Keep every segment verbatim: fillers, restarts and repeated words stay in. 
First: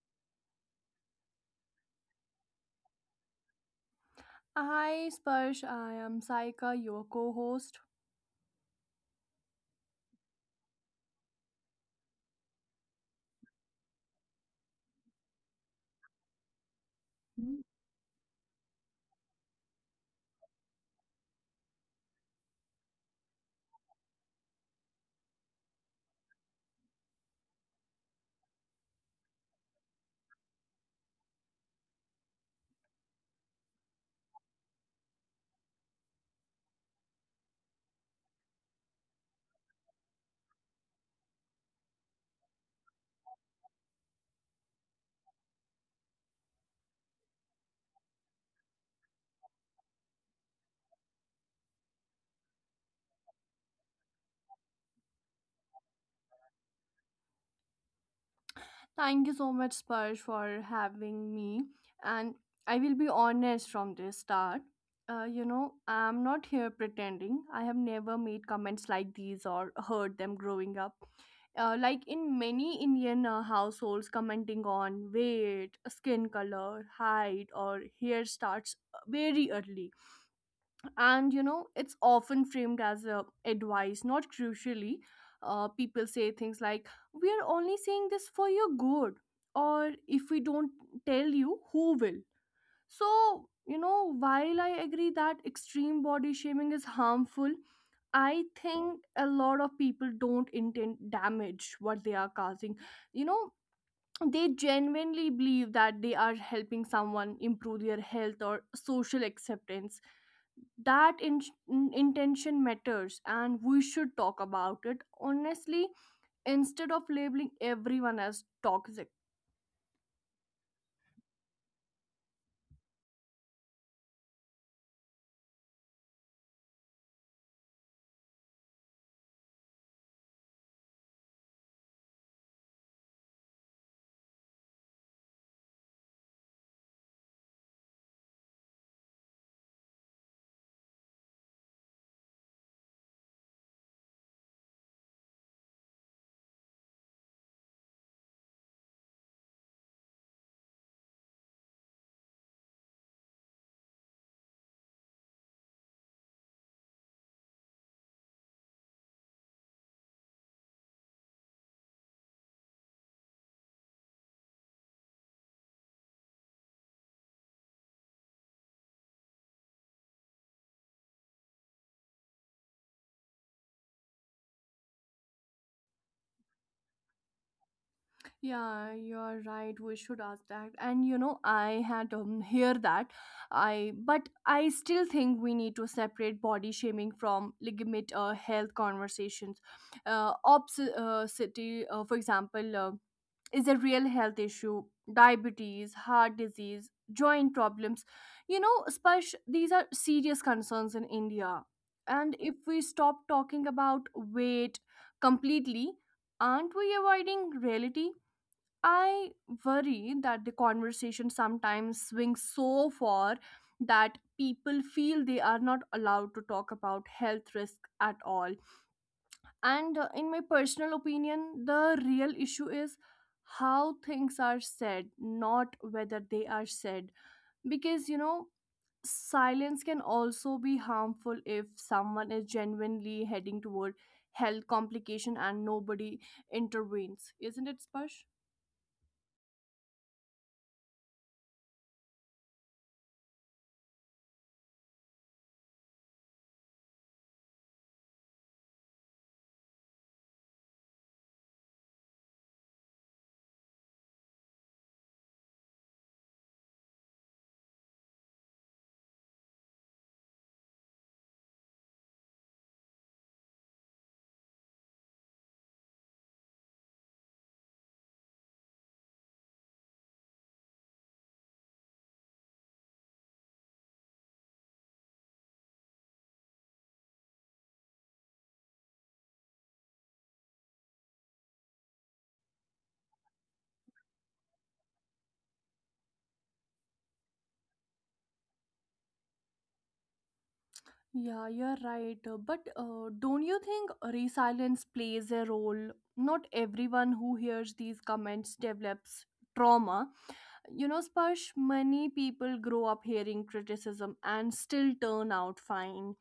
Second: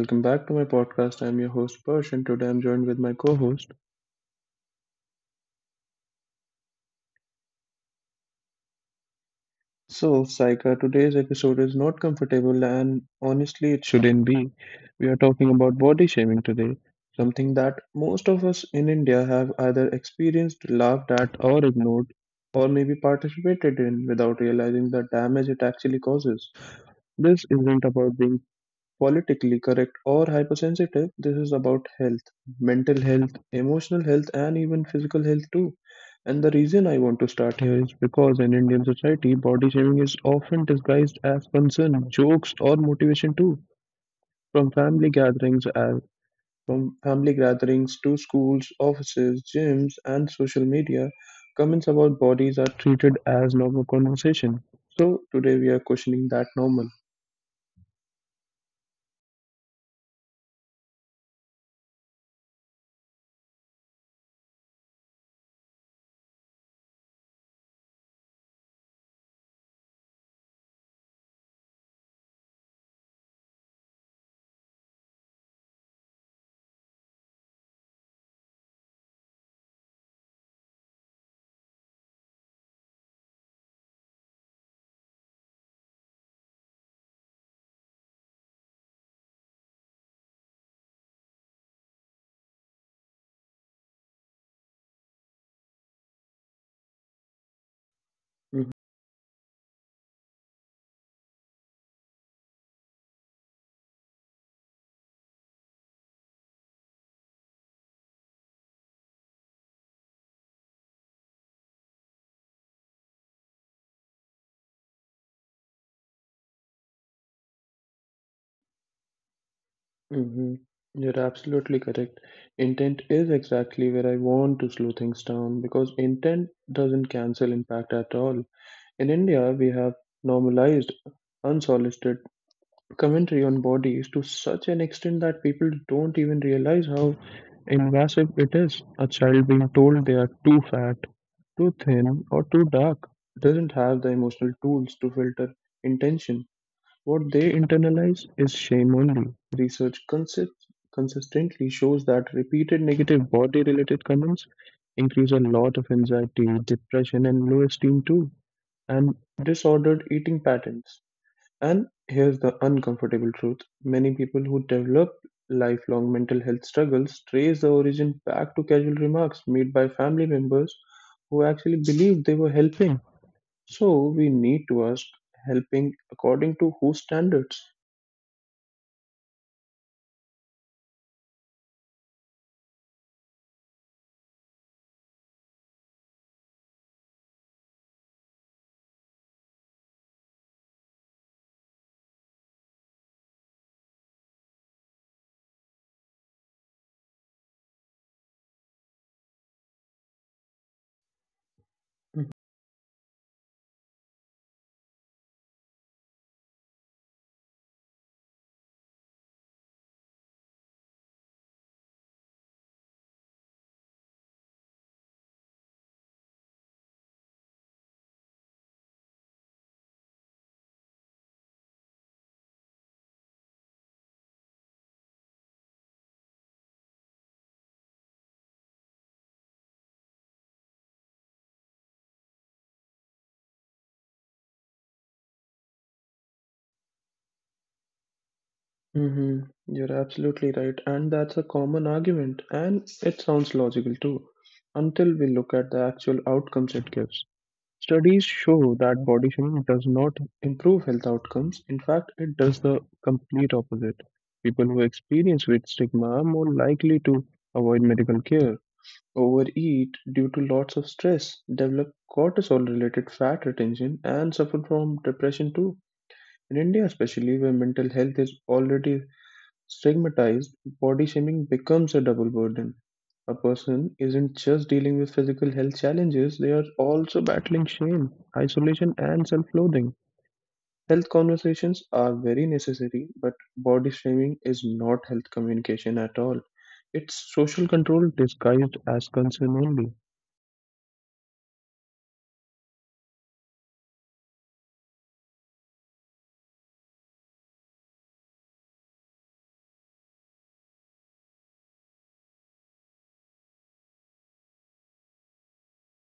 welcome back to my podcast. I'm your host Persh and today I'm joined with my co-host. Hi Sparsh, I am Saika, your co host. So, Saika, today's episode is not comfortable and honestly it shouldn't be. We are talking about body shaming today, something that most of us in India have either experienced, laughed at, or ignored, or maybe participated in without realizing the damage it actually causes. This isn't about being politically correct or hypersensitive, this is about health, mental health, emotional health, and even physical health too. And the reason I want to start here is because in Indian society, body shaming is often disguised as concern, jokes, or motivation too. From family gatherings, as, from family gatherings to schools, offices, gyms, and social media, comments about bodies are treated as normal conversation. So today we are questioning that normal. Thank you so much, Sparsh, for having me. And I will be honest from the start. Uh, you know, I'm not here pretending. I have never made comments like these or heard them growing up. Uh, like in many Indian uh, households, commenting on weight, skin color, height, or hair starts uh, very early, and you know it's often framed as a advice, not crucially. Uh, people say things like, we are only saying this for your good, or if we don't tell you, who will? So you know, while I agree that extreme body shaming is harmful, I Hmm. think a lot of people don't intend damage what they are causing. You know, they genuinely believe that they are helping someone improve their health or social acceptance. That in- in- intention matters, and we should talk about it honestly instead of labeling everyone as toxic. hmm You're absolutely correct. Intent is exactly where I want to slow things down, because intent doesn't cancel impact at all. In India, we have normalized unsolicited commentary on bodies to such an extent that people don't even realize how invasive it is. A child being told they are too fat, too thin, or too dark doesn't have the emotional tools to filter intention. What they internalize is shame only. Research consist- consistently shows that repeated negative body related comments increase a lot of anxiety, depression, and low esteem too, and disordered eating patterns. And here's the uncomfortable truth: many people who develop lifelong mental health struggles trace the origin back to casual remarks made by family members who actually believed they were helping. So we need to ask, helping according to whose standards? Yeah, you're right, we should ask that. And you know, I had um, hear that. I but I still think we need to separate body shaming from legitimate uh, health conversations. uh, obs- uh, City uh, for example, uh, is a real health issue. Diabetes, heart disease, joint problems. You know, Sparsh, these are serious concerns in India, and if we stop talking about weight completely, aren't we avoiding reality? I worry that the conversation sometimes swings so far that people feel they are not allowed to talk about health risk at all. And uh, in my personal opinion, the real issue is how things are said, not whether they are said. Because, you know, silence can also be harmful if someone is genuinely heading toward health complication and nobody intervenes. Isn't it, Sparsh? Mm-hmm. You're absolutely right. And that's a common argument. And it sounds logical too, until we look at the actual outcomes it gives. Studies show that body shaming does not improve health outcomes. In fact, it does the complete opposite. People who experience weight stigma are more likely to avoid medical care, overeat due to lots of stress, develop cortisol-related fat retention, and suffer from depression too. In India, especially where mental health is already stigmatized, body shaming becomes a double burden. A person isn't just dealing with physical health challenges, they are also battling shame, isolation, and self loathing. Health conversations are very necessary, but body shaming is not health communication at all. It's social control disguised as concern only. Yeah, you're right. Uh, But uh, don't you think resilience plays a role? Not everyone who hears these comments develops trauma. You know, Sparsh, many people grow up hearing criticism and still turn out fine.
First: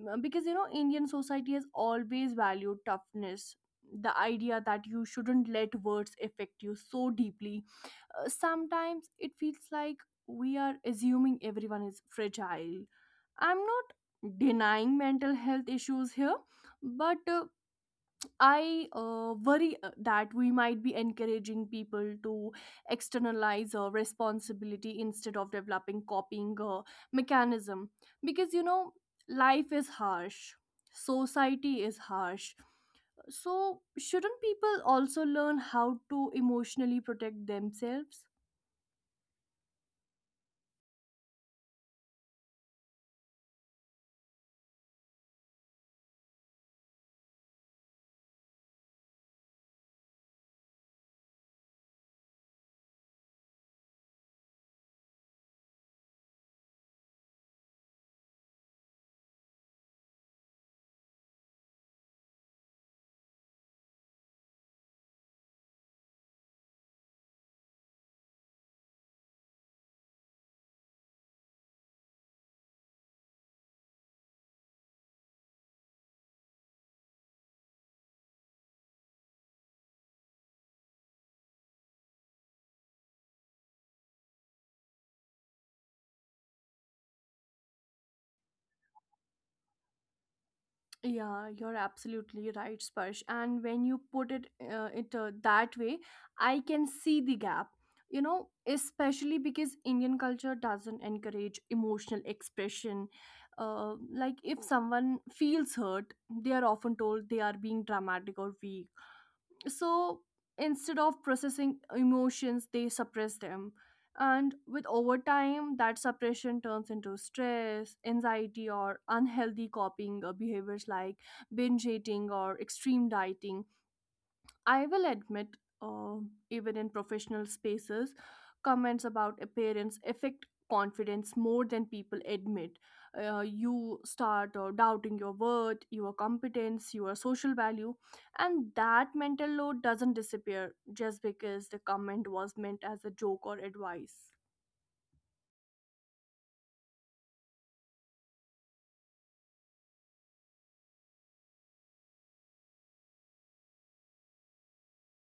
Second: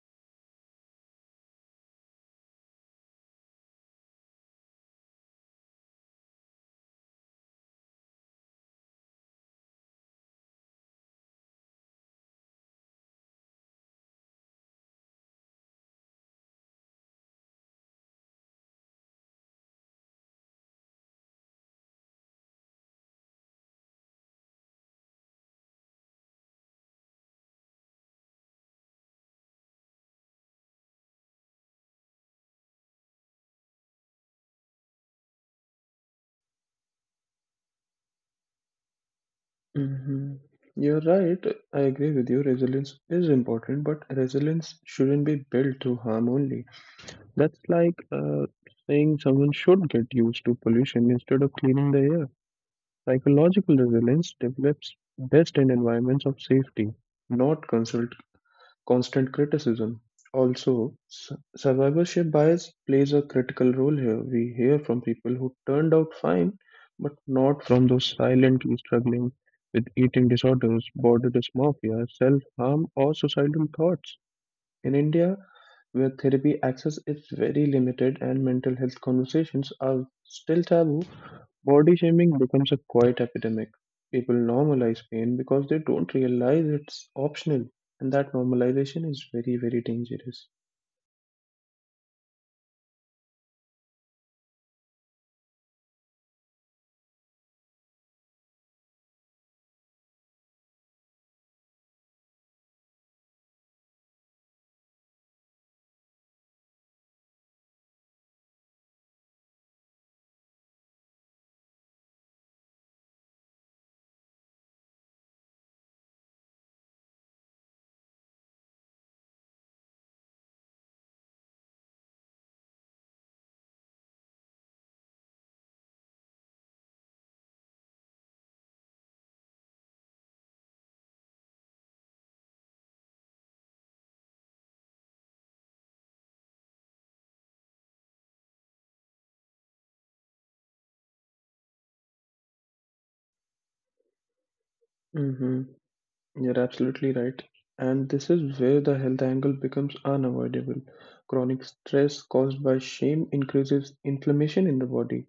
Mm. Because, you know, Indian society has always valued toughness. The idea that you shouldn't let words affect you so deeply. Uh, sometimes it feels like we are assuming everyone is fragile. I'm not denying mental health issues here, but uh, I uh, worry uh, that we might be encouraging people to externalize uh, responsibility instead of developing copying uh, mechanism, because you know life is harsh, society is harsh. So shouldn't people also learn how to emotionally protect themselves? Hmm. You're right. I agree with you. Resilience is important, but resilience shouldn't be built through harm only. That's like uh, saying someone should get used to pollution instead of cleaning the air. Psychological resilience develops best in environments of safety, not consult, constant criticism. Also, su- survivorship bias plays a critical role here. We hear from people who turned out fine, but not from those silently struggling with eating disorders, body dysmorphia, self harm, or suicidal thoughts. In India, where therapy access is very limited and mental health conversations are still taboo, body shaming becomes a quiet epidemic. People normalize pain because they don't realize it's optional, and that normalization is very, very dangerous. Yeah, you're absolutely right, Sparsh. And when you put it uh, it uh, that way, I can see the gap. You know, especially because Indian culture doesn't encourage emotional expression. Uh, like if someone feels hurt, they are often told they are being dramatic or weak, so instead of processing emotions they suppress them, and with over time that suppression turns into stress, anxiety, or unhealthy copying uh, behaviors like binge eating or extreme dieting. I will admit, uh, even in professional spaces, comments about appearance affect confidence more than people admit. Uh, you start uh, doubting your worth, your competence, your social value, and that mental load doesn't disappear just because the comment was meant as a joke or advice. Mhm. You're absolutely right. And this is where the health angle becomes unavoidable. Chronic stress caused by shame increases inflammation in the body,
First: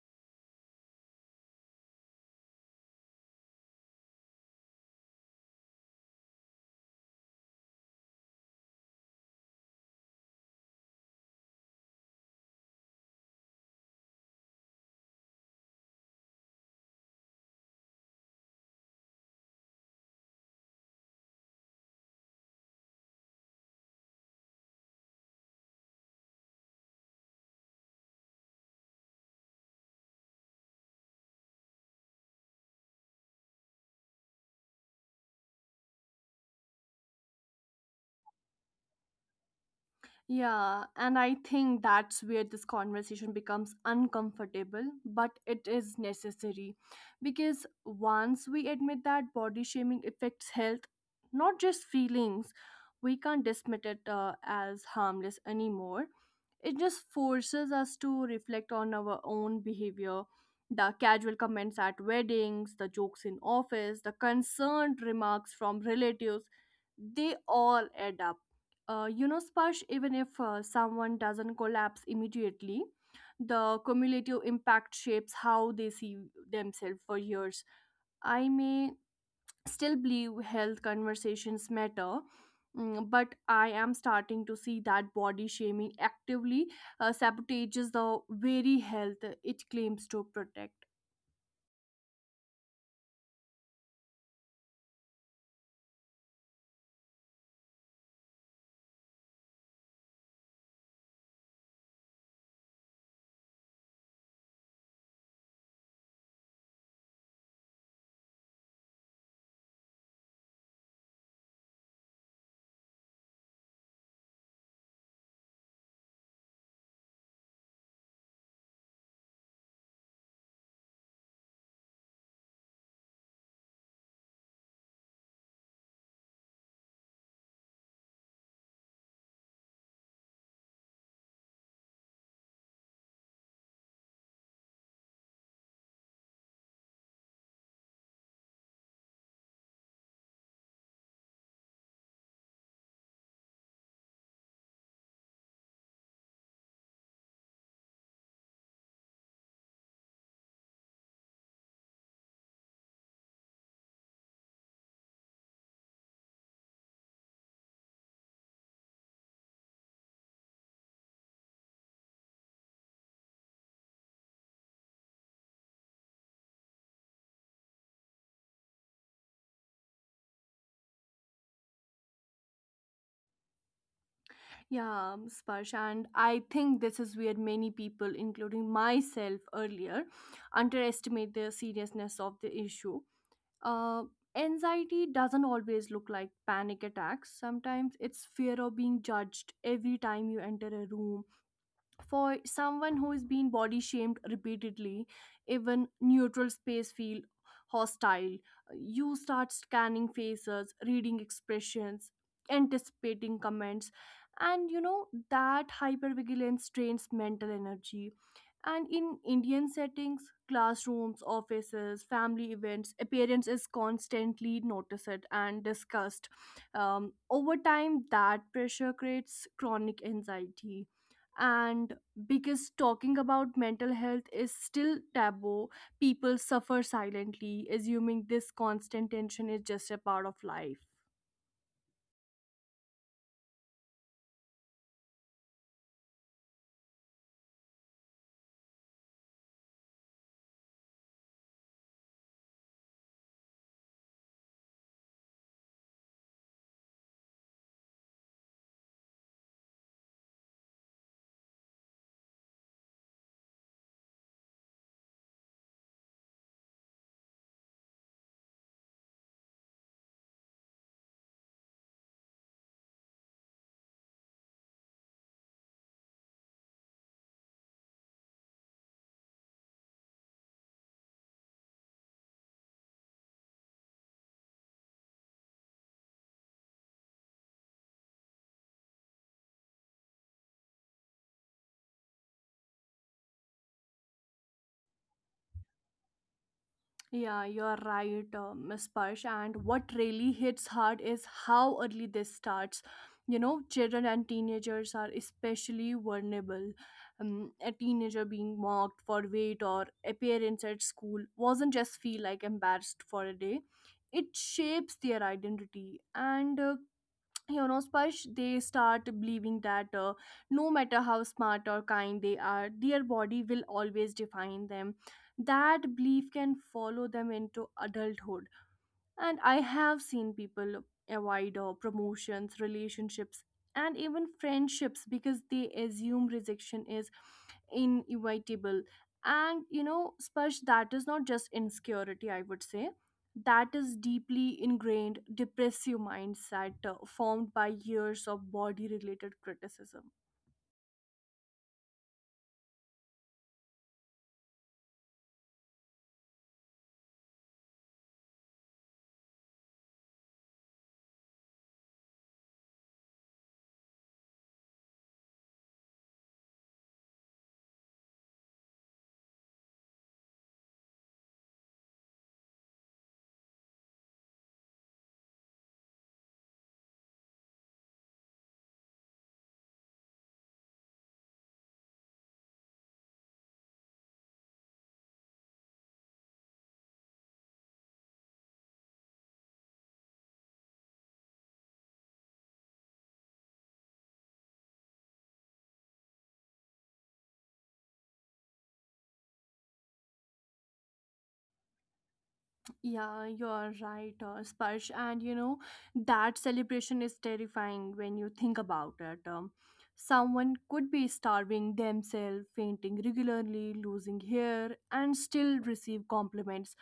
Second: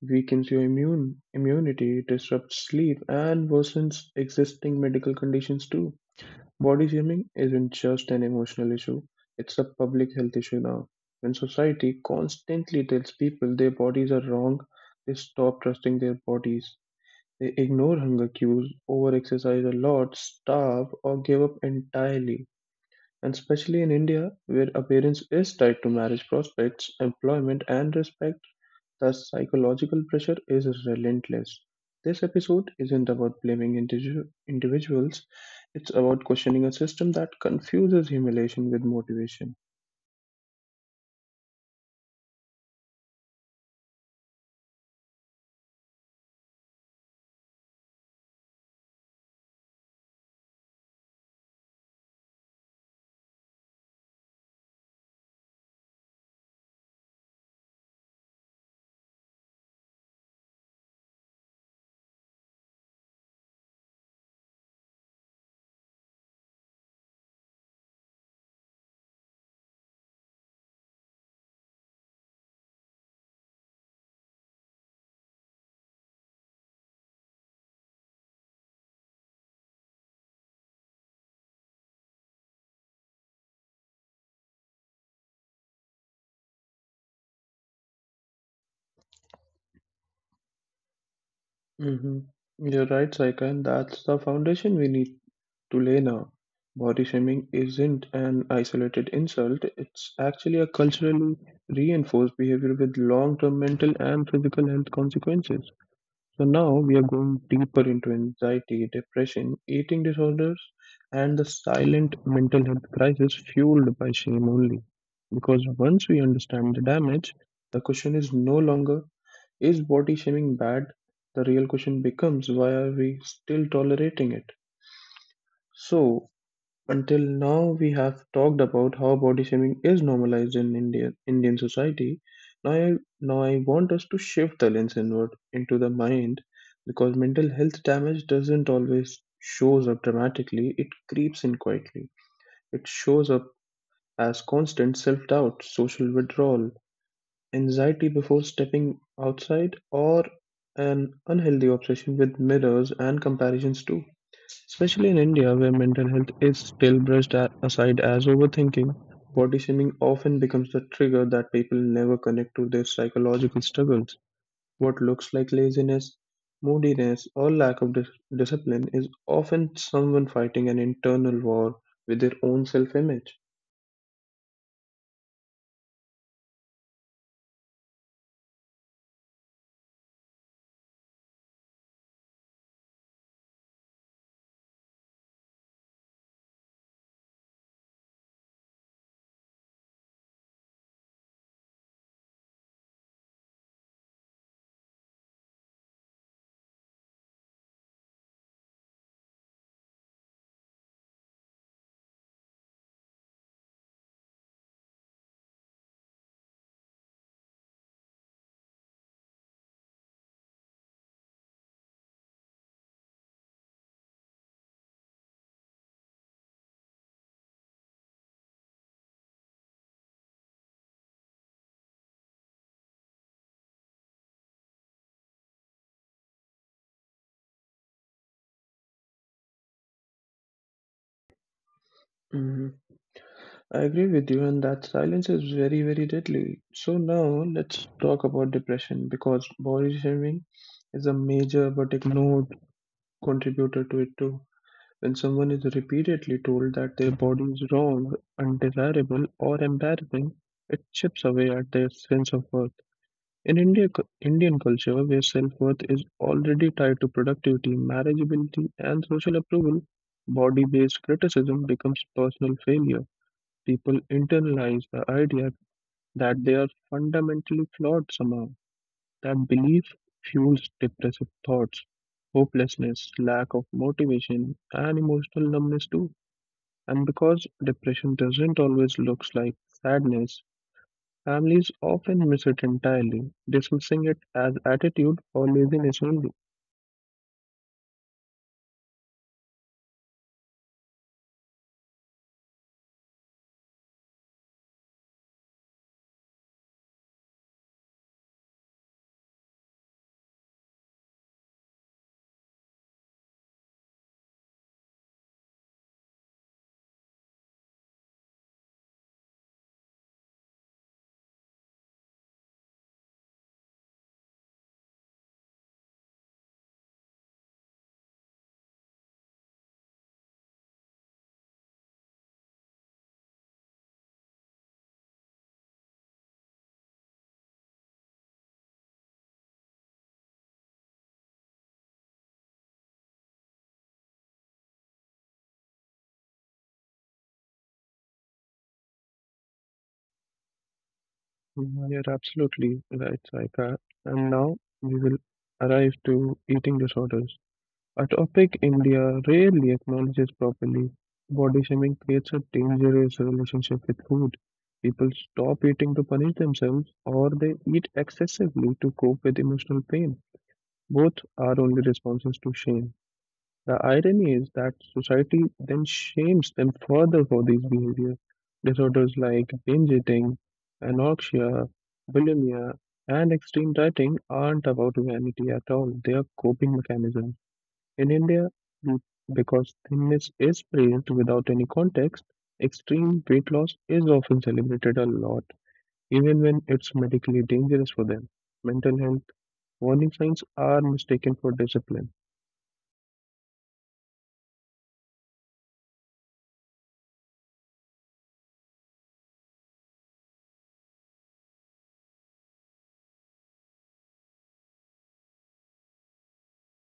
weakens your immune immunity, disrupts sleep, and worsens existing medical conditions too. Body shaming isn't just an emotional issue, it's a public health issue now. When society constantly tells people their bodies are wrong, they stop trusting their bodies. They ignore hunger cues, overexercise a lot, starve, or give up entirely. And especially in India, where appearance is tied to marriage prospects, employment, and respect, the psychological pressure is relentless. This episode isn't about blaming individu- individuals, it's about questioning a system that confuses humiliation with motivation. Yeah, and I think that's where this conversation becomes uncomfortable, but it is necessary. Because once we admit that body shaming affects health, not just feelings, we can't dismiss it uh, as harmless anymore. It just forces us to reflect on our own behavior. The casual comments at weddings, the jokes in office, the concerned remarks from relatives, they all add up. Uh, you know, Sparsh, even if uh, someone doesn't collapse immediately, the cumulative impact shapes how they see themselves for years. I may still believe health conversations matter, mm, but I am starting to see that body shaming actively uh, sabotages the very health it claims to protect. Hmm. You're right, Saika, and that's the foundation we need. To Lena, body shaming isn't an isolated insult, it's actually a culturally reinforced behavior with long term mental and physical health consequences. So, now we are going deeper into anxiety, depression, eating disorders, and the silent mental health crisis fueled by shame only. Because once we understand the damage, the question is no longer, is body shaming bad? The real question becomes, why are we still tolerating it? So, until now, we have talked about how body shaming is normalized in India, Indian society. Now I, now, I want us to shift the lens inward into the mind, because mental health damage doesn't always shows up dramatically, it creeps in quietly. It shows up as constant self doubt, social withdrawal, anxiety before stepping outside, or an unhealthy obsession with mirrors and comparisons too. Especially in India, where mental health is still brushed a- aside as overthinking, body shaming often becomes the trigger that people never connect to their psychological struggles. What looks like laziness, moodiness, or lack of dis- discipline is often someone fighting an internal war with their own self image. yeah um, Sparsh, and I think this is where many people including myself earlier underestimate the seriousness of the issue. uh, Anxiety doesn't always look like panic attacks. Sometimes it's fear of being judged every time you enter a room. For someone who is being body shamed repeatedly, even neutral space feel hostile. Uh, you start scanning faces, reading expressions, anticipating comments, and you know that hypervigilance strains mental energy. And in Indian settings, classrooms, offices, family events, appearance is constantly noticed and discussed. um, Over time that pressure creates chronic anxiety, and because talking about mental health is still taboo. People suffer silently, assuming this constant tension is just a part of life. Mhm. I agree with you, and that silence is very, very deadly. So, now let's talk about depression, because body shaming is a major but ignored contributor to it too. When someone is repeatedly told that their body is wrong, undesirable, or embarrassing, it chips away at their sense of worth. In India, cu- Indian culture, where self worth is already tied to productivity, marriageability, and social approval, body based criticism becomes personal failure. People internalize the idea that they are fundamentally flawed somehow. That belief fuels depressive thoughts, hopelessness, lack of motivation, and emotional numbness too. And because depression doesn't always look like sadness, families often miss it entirely, dismissing it as attitude or laziness only. Yeah, you're right, uh, Miss Parsh. And what really hits hard is how early this starts. You know, children and teenagers are especially vulnerable. Um, a teenager being mocked for weight or appearance at school wasn't just feel like embarrassed for a day. It shapes their identity. And uh, you know Sparsh, they start believing that uh, no matter how smart or kind they are, their body will always define them. That belief can follow them into adulthood, and I have seen people avoid uh, promotions, relationships, and even friendships because they assume rejection is inevitable. And you know, Sparsh, that is not just insecurity, I would say. That is deeply ingrained depressive mindset uh, formed by years of body related criticism. Mhm. You're absolutely right, Saika. And now we will arrive to eating disorders, a topic India rarely acknowledges properly. Body shaming creates a dangerous relationship with food. People stop eating to punish themselves, or they eat excessively to cope with emotional pain. Both are only responses to shame. The irony is that society then shames them further for these behavior. Disorders like binge eating, anorexia, bulimia, and extreme dieting aren't about vanity at all. They are coping mechanisms. In India, be- because thinness is praised without any context, extreme weight loss is often celebrated a lot, even when it's medically dangerous for them. Mental health warning signs are mistaken for discipline. Yeah, you're right, uh, Sparsh. And you know, that celebration is terrifying when you think about it. Um, someone could be starving themselves, fainting regularly, losing hair, and still receive compliments.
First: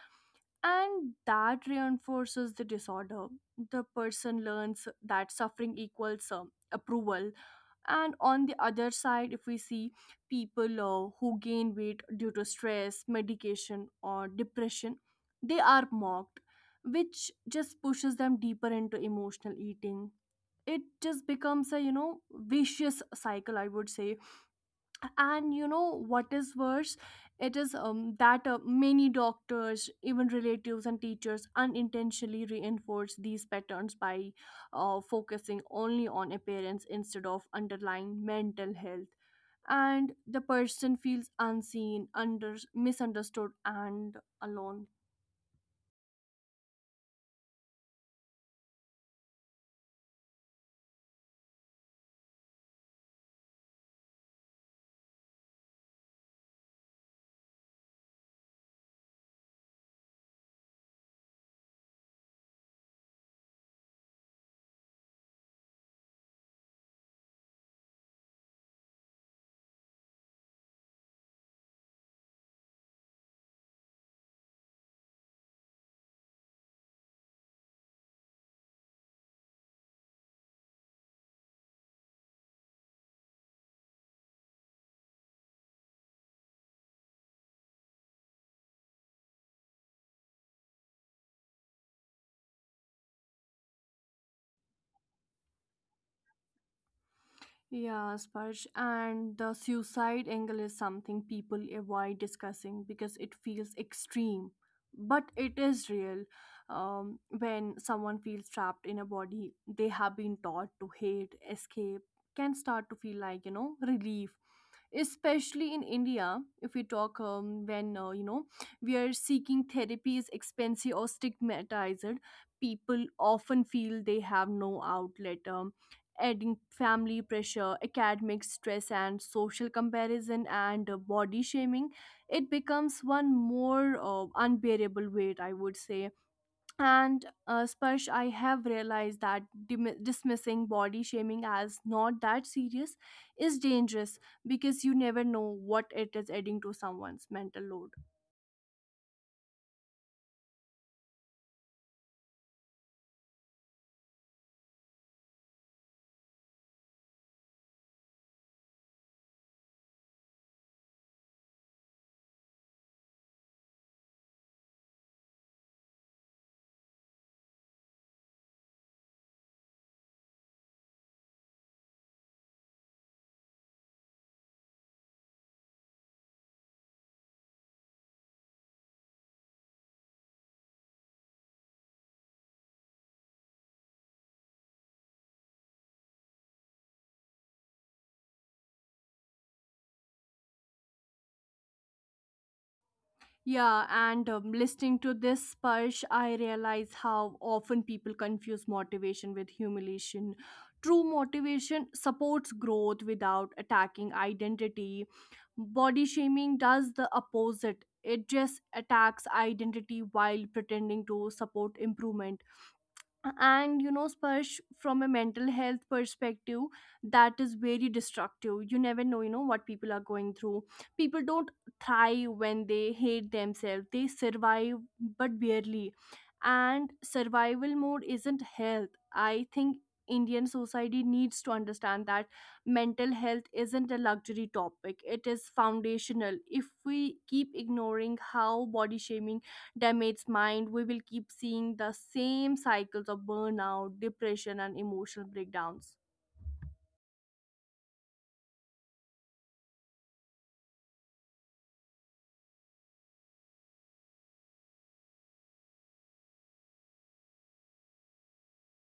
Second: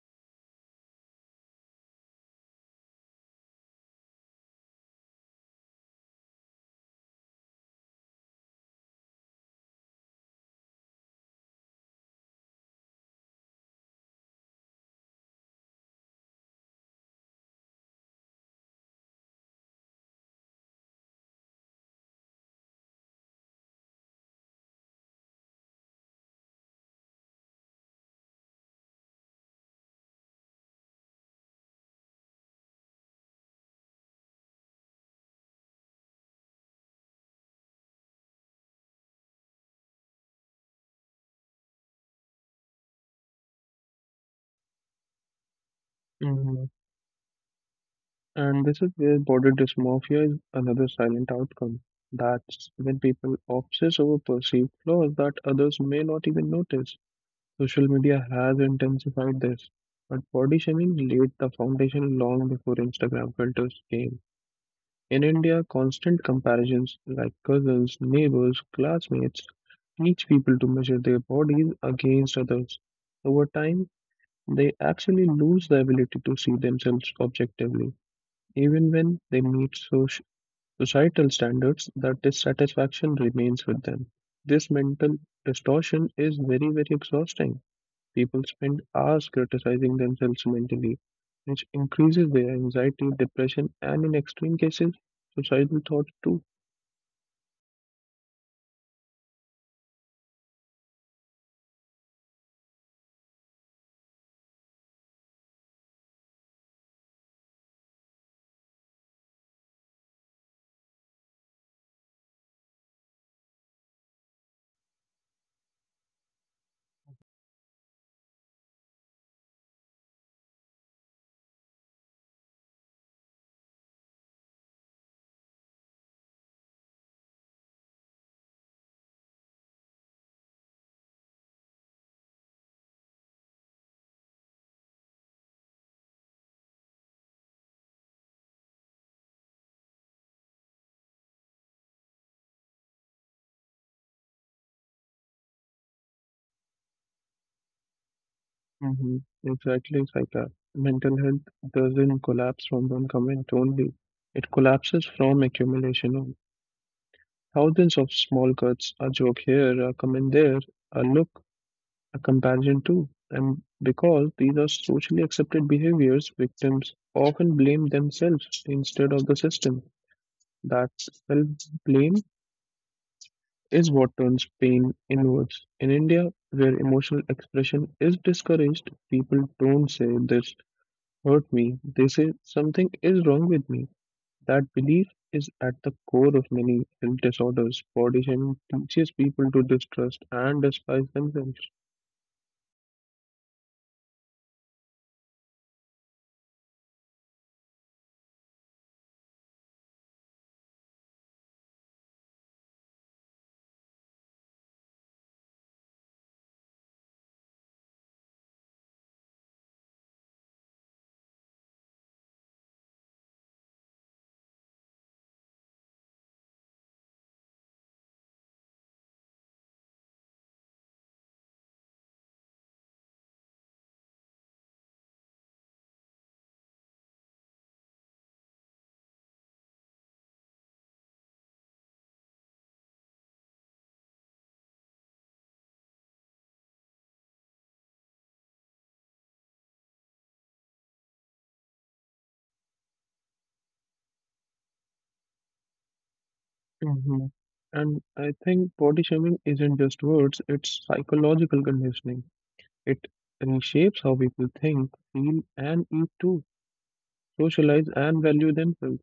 And that reinforces the disorder. The person learns that suffering equals um, approval. And on the other side, if we see people uh, who gain weight due to stress, medication, or depression, they are mocked, which just pushes them deeper into emotional eating. It just becomes a, you know, vicious cycle, I would say. And you know what is worse, it is um, that uh, many doctors, even relatives and teachers, unintentionally reinforce these patterns by uh, focusing only on appearance instead of underlying mental health, and the person feels unseen, under misunderstood, and alone. And this is where body dysmorphia is another silent outcome. That's when people obsess over perceived flaws that others may not even notice. Social media has intensified this, but body shaming laid the foundation long before Instagram filters came. In India, constant comparisons like cousins, neighbors, classmates teach people to measure their bodies against others. Over time, they actually lose the ability to see themselves objectively. Even when they meet soci- societal standards, that dissatisfaction remains with them. This mental distortion is very, very exhausting. People spend hours criticizing themselves mentally, which increases their anxiety, depression, and in extreme cases, suicidal thoughts too. Yeah, Sparsh, and the suicide angle is something people avoid discussing because it feels extreme, but it is real. Um, when someone feels trapped in a body they have been taught to hate, escape can start to feel like, you know, relief. Especially in India, if we talk um, when, uh, you know, we are seeking therapy is expensive or stigmatized, people often feel they have no outlet. Um, adding family pressure, academic stress, and social comparison and uh, body shaming, it becomes one more uh, unbearable weight, I would say. And uh, Sparsh, I have realized that dim- dismissing body shaming as not that serious is dangerous, because you never know what it is adding to someone's mental load. Hmm. Exactly, Saika. Mental health doesn't collapse from one comment only. It collapses from accumulation of thousands of small cuts, a joke here, a comment there, a look, a comparison too. And because these are socially accepted behaviors, victims often blame themselves instead of the system. That self blame is what turns pain inwards. In India, where emotional expression is discouraged, people don't say this hurt me, they say something is wrong with me. That belief is at the core of many health disorders. Body shaming teaches people to distrust and despise themselves. Yeah, and um, listening to this, Sparsh, I realize how often people confuse motivation with humiliation. True motivation supports growth without attacking identity. Body shaming does the opposite, it just attacks identity while pretending to support improvement. And you know, spurge, from a mental health perspective, that is very destructive. You never know, you know, what people are going through. People don't thrive when they hate themselves, they survive, but barely. And survival mode isn't health. I think Indian society needs to understand that mental health isn't a luxury topic, it is foundational. If we keep ignoring how body shaming damaged mind, we will keep seeing the same cycles of burnout, depression, and emotional breakdowns. Hmm. And I think body shaming isn't just words, it's psychological conditioning. It reshapes how people think, feel, and eat too, socialize, and value themselves.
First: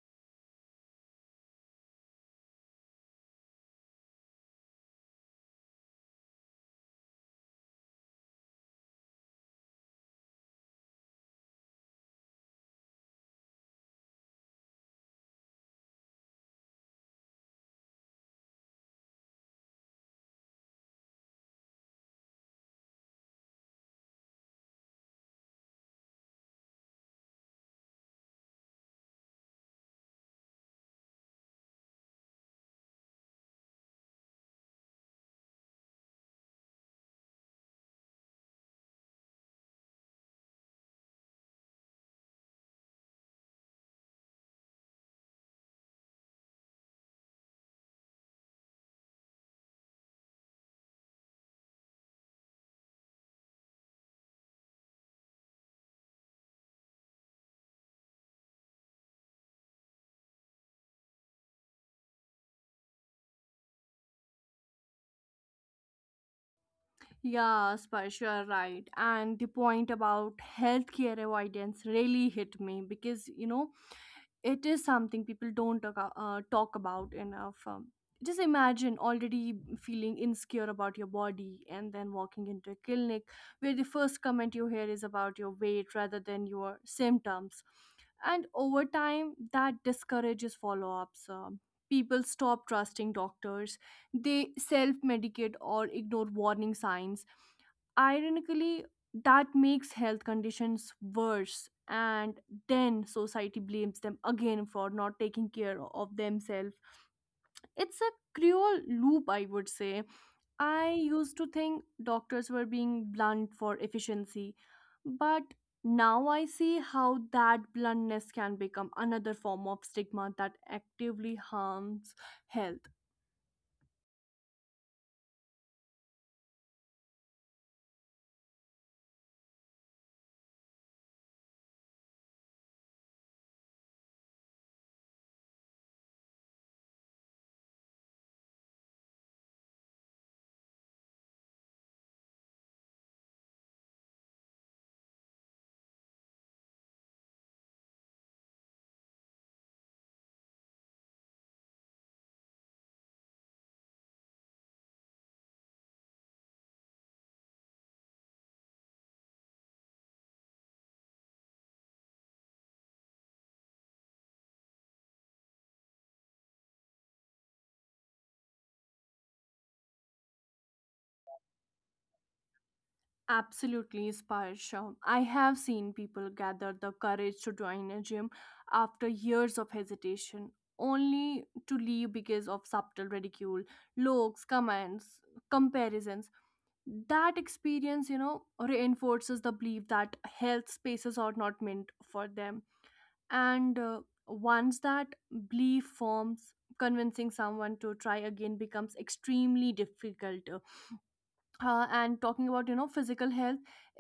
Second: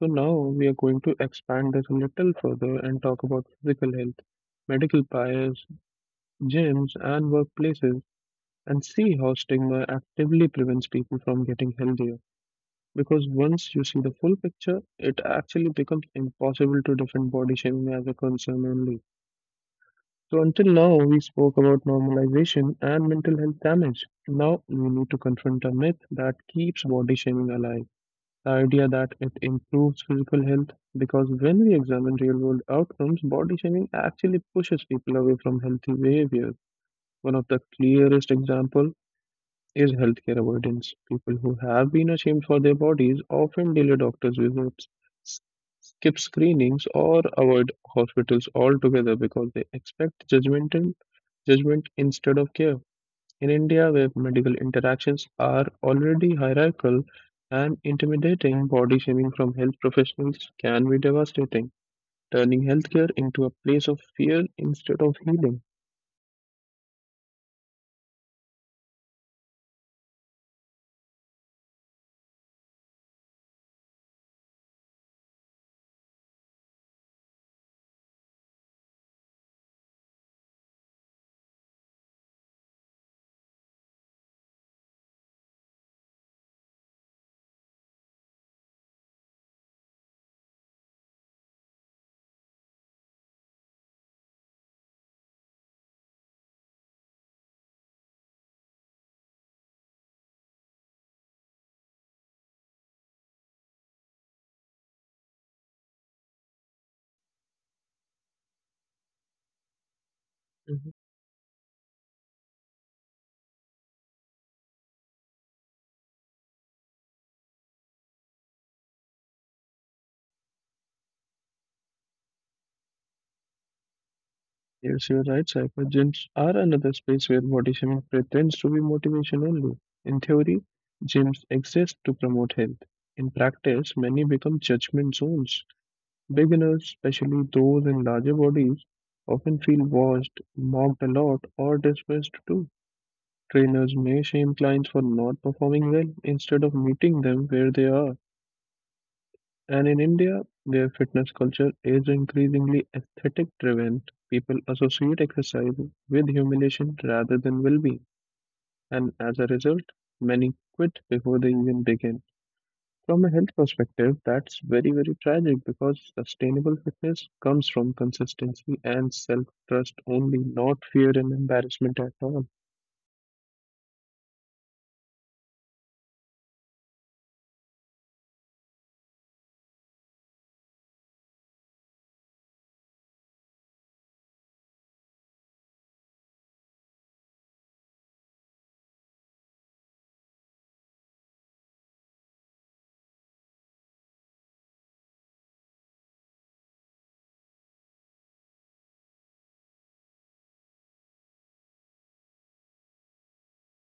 So now we are going to expand this a little further and talk about physical health, medical bias, gyms, and workplaces, and see how stigma actively prevents people from getting healthier. Because once you see the full picture, it actually becomes impossible to defend body shaming as a concern only. So, until now, we spoke about normalization and mental health damage. Now, we need to confront a myth that keeps body shaming alive: the idea that it improves physical health. Because when we examine real world outcomes, body shaming actually pushes people away from healthy behavior. One of the clearest examples is healthcare avoidance. People who have been ashamed for their bodies often delay doctor's visits, s- skip screenings, or avoid hospitals altogether because they expect judgmental judgment instead of care. In India, where medical interactions are already hierarchical and intimidating, body shaming from health professionals can be devastating, turning healthcare into a place of fear instead of healing. Yeah, Sparsh, you are right. And the point about healthcare avoidance really hit me because, you know, it is something people don't talk, uh, uh, talk about enough. Um, just imagine already feeling insecure about your body and then walking into a clinic where the first comment you hear is about your weight rather than your symptoms. And over time, that discourages follow ups. Um, people stop trusting doctors, they self medicate or ignore warning signs. Ironically, that makes health conditions worse, and then society blames them again for not taking care of themselves. It's a cruel loop, I would say. I Mhm. used to think doctors were being blunt for efficiency, but now I see how that bluntness can become another form of stigma that actively harms health. Yes, you're right. Cybergyms are another space where body shaming pretends to be motivation only. In theory, gyms exist to promote health. In practice, many become judgment zones. Beginners, especially those in larger bodies, often feel washed, mocked a lot, or dismissed too. Trainers may shame clients for not performing well instead of meeting them where they are. And in India, where fitness culture is increasingly aesthetic driven, people associate exercise with humiliation rather than well being. And as a result, many quit before they even begin. From a health perspective, that's very, very tragic because sustainable fitness comes from consistency and self trust only, not fear and embarrassment at all. Absolutely inspired, Sham. I have seen people gather the courage to join a gym after years of hesitation, only to leave because of subtle ridicule, looks, comments, comparisons. That experience, you know, reinforces the belief that health spaces are not meant for them. And uh, once that belief forms, convincing someone to try again becomes extremely difficult. Uh, uh, and talking about, you know, physical health,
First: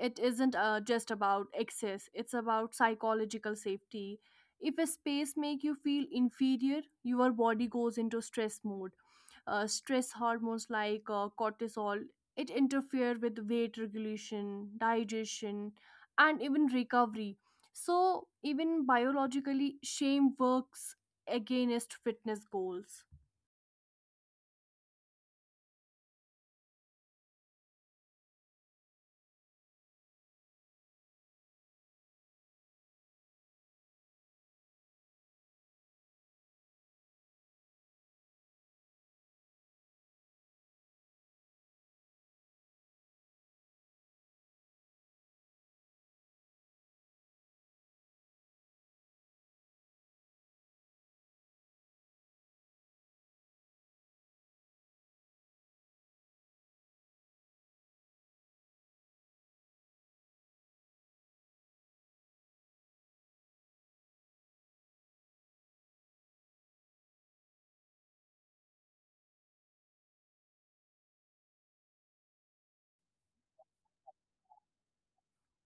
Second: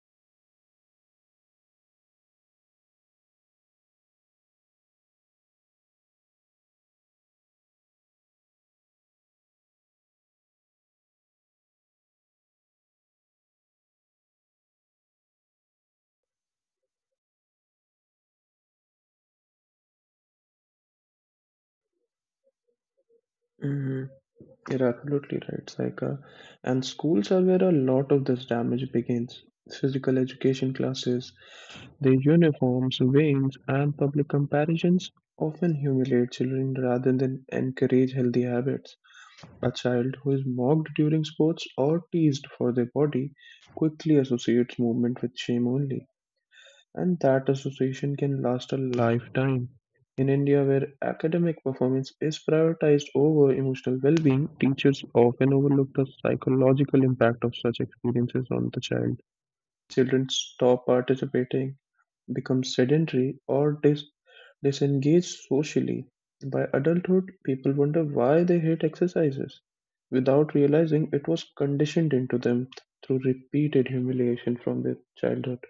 it isn't uh, just about excess, it's about psychological safety. If a space make you feel inferior, your body goes into stress mode. Uh, stress hormones like uh, cortisol, it interfere with weight regulation, digestion, and even recovery. So even biologically, shame works against fitness goals. hmm You're absolutely right, Saika. And schools are where a lot of this damage begins. Physical education classes, their uniforms, veins, and public comparisons often humiliate children rather than encourage healthy habits. A child who is mocked during sports or teased for their body quickly associates movement with shame only, and that association can last a lifetime. In India, where academic performance is prioritized over emotional well being, teachers often overlook the psychological impact of such experiences on the child. Children stop participating, become sedentary or dis- disengaged socially. By adulthood, people wonder why they hate exercises without realizing it was conditioned into them through repeated humiliation from their childhood.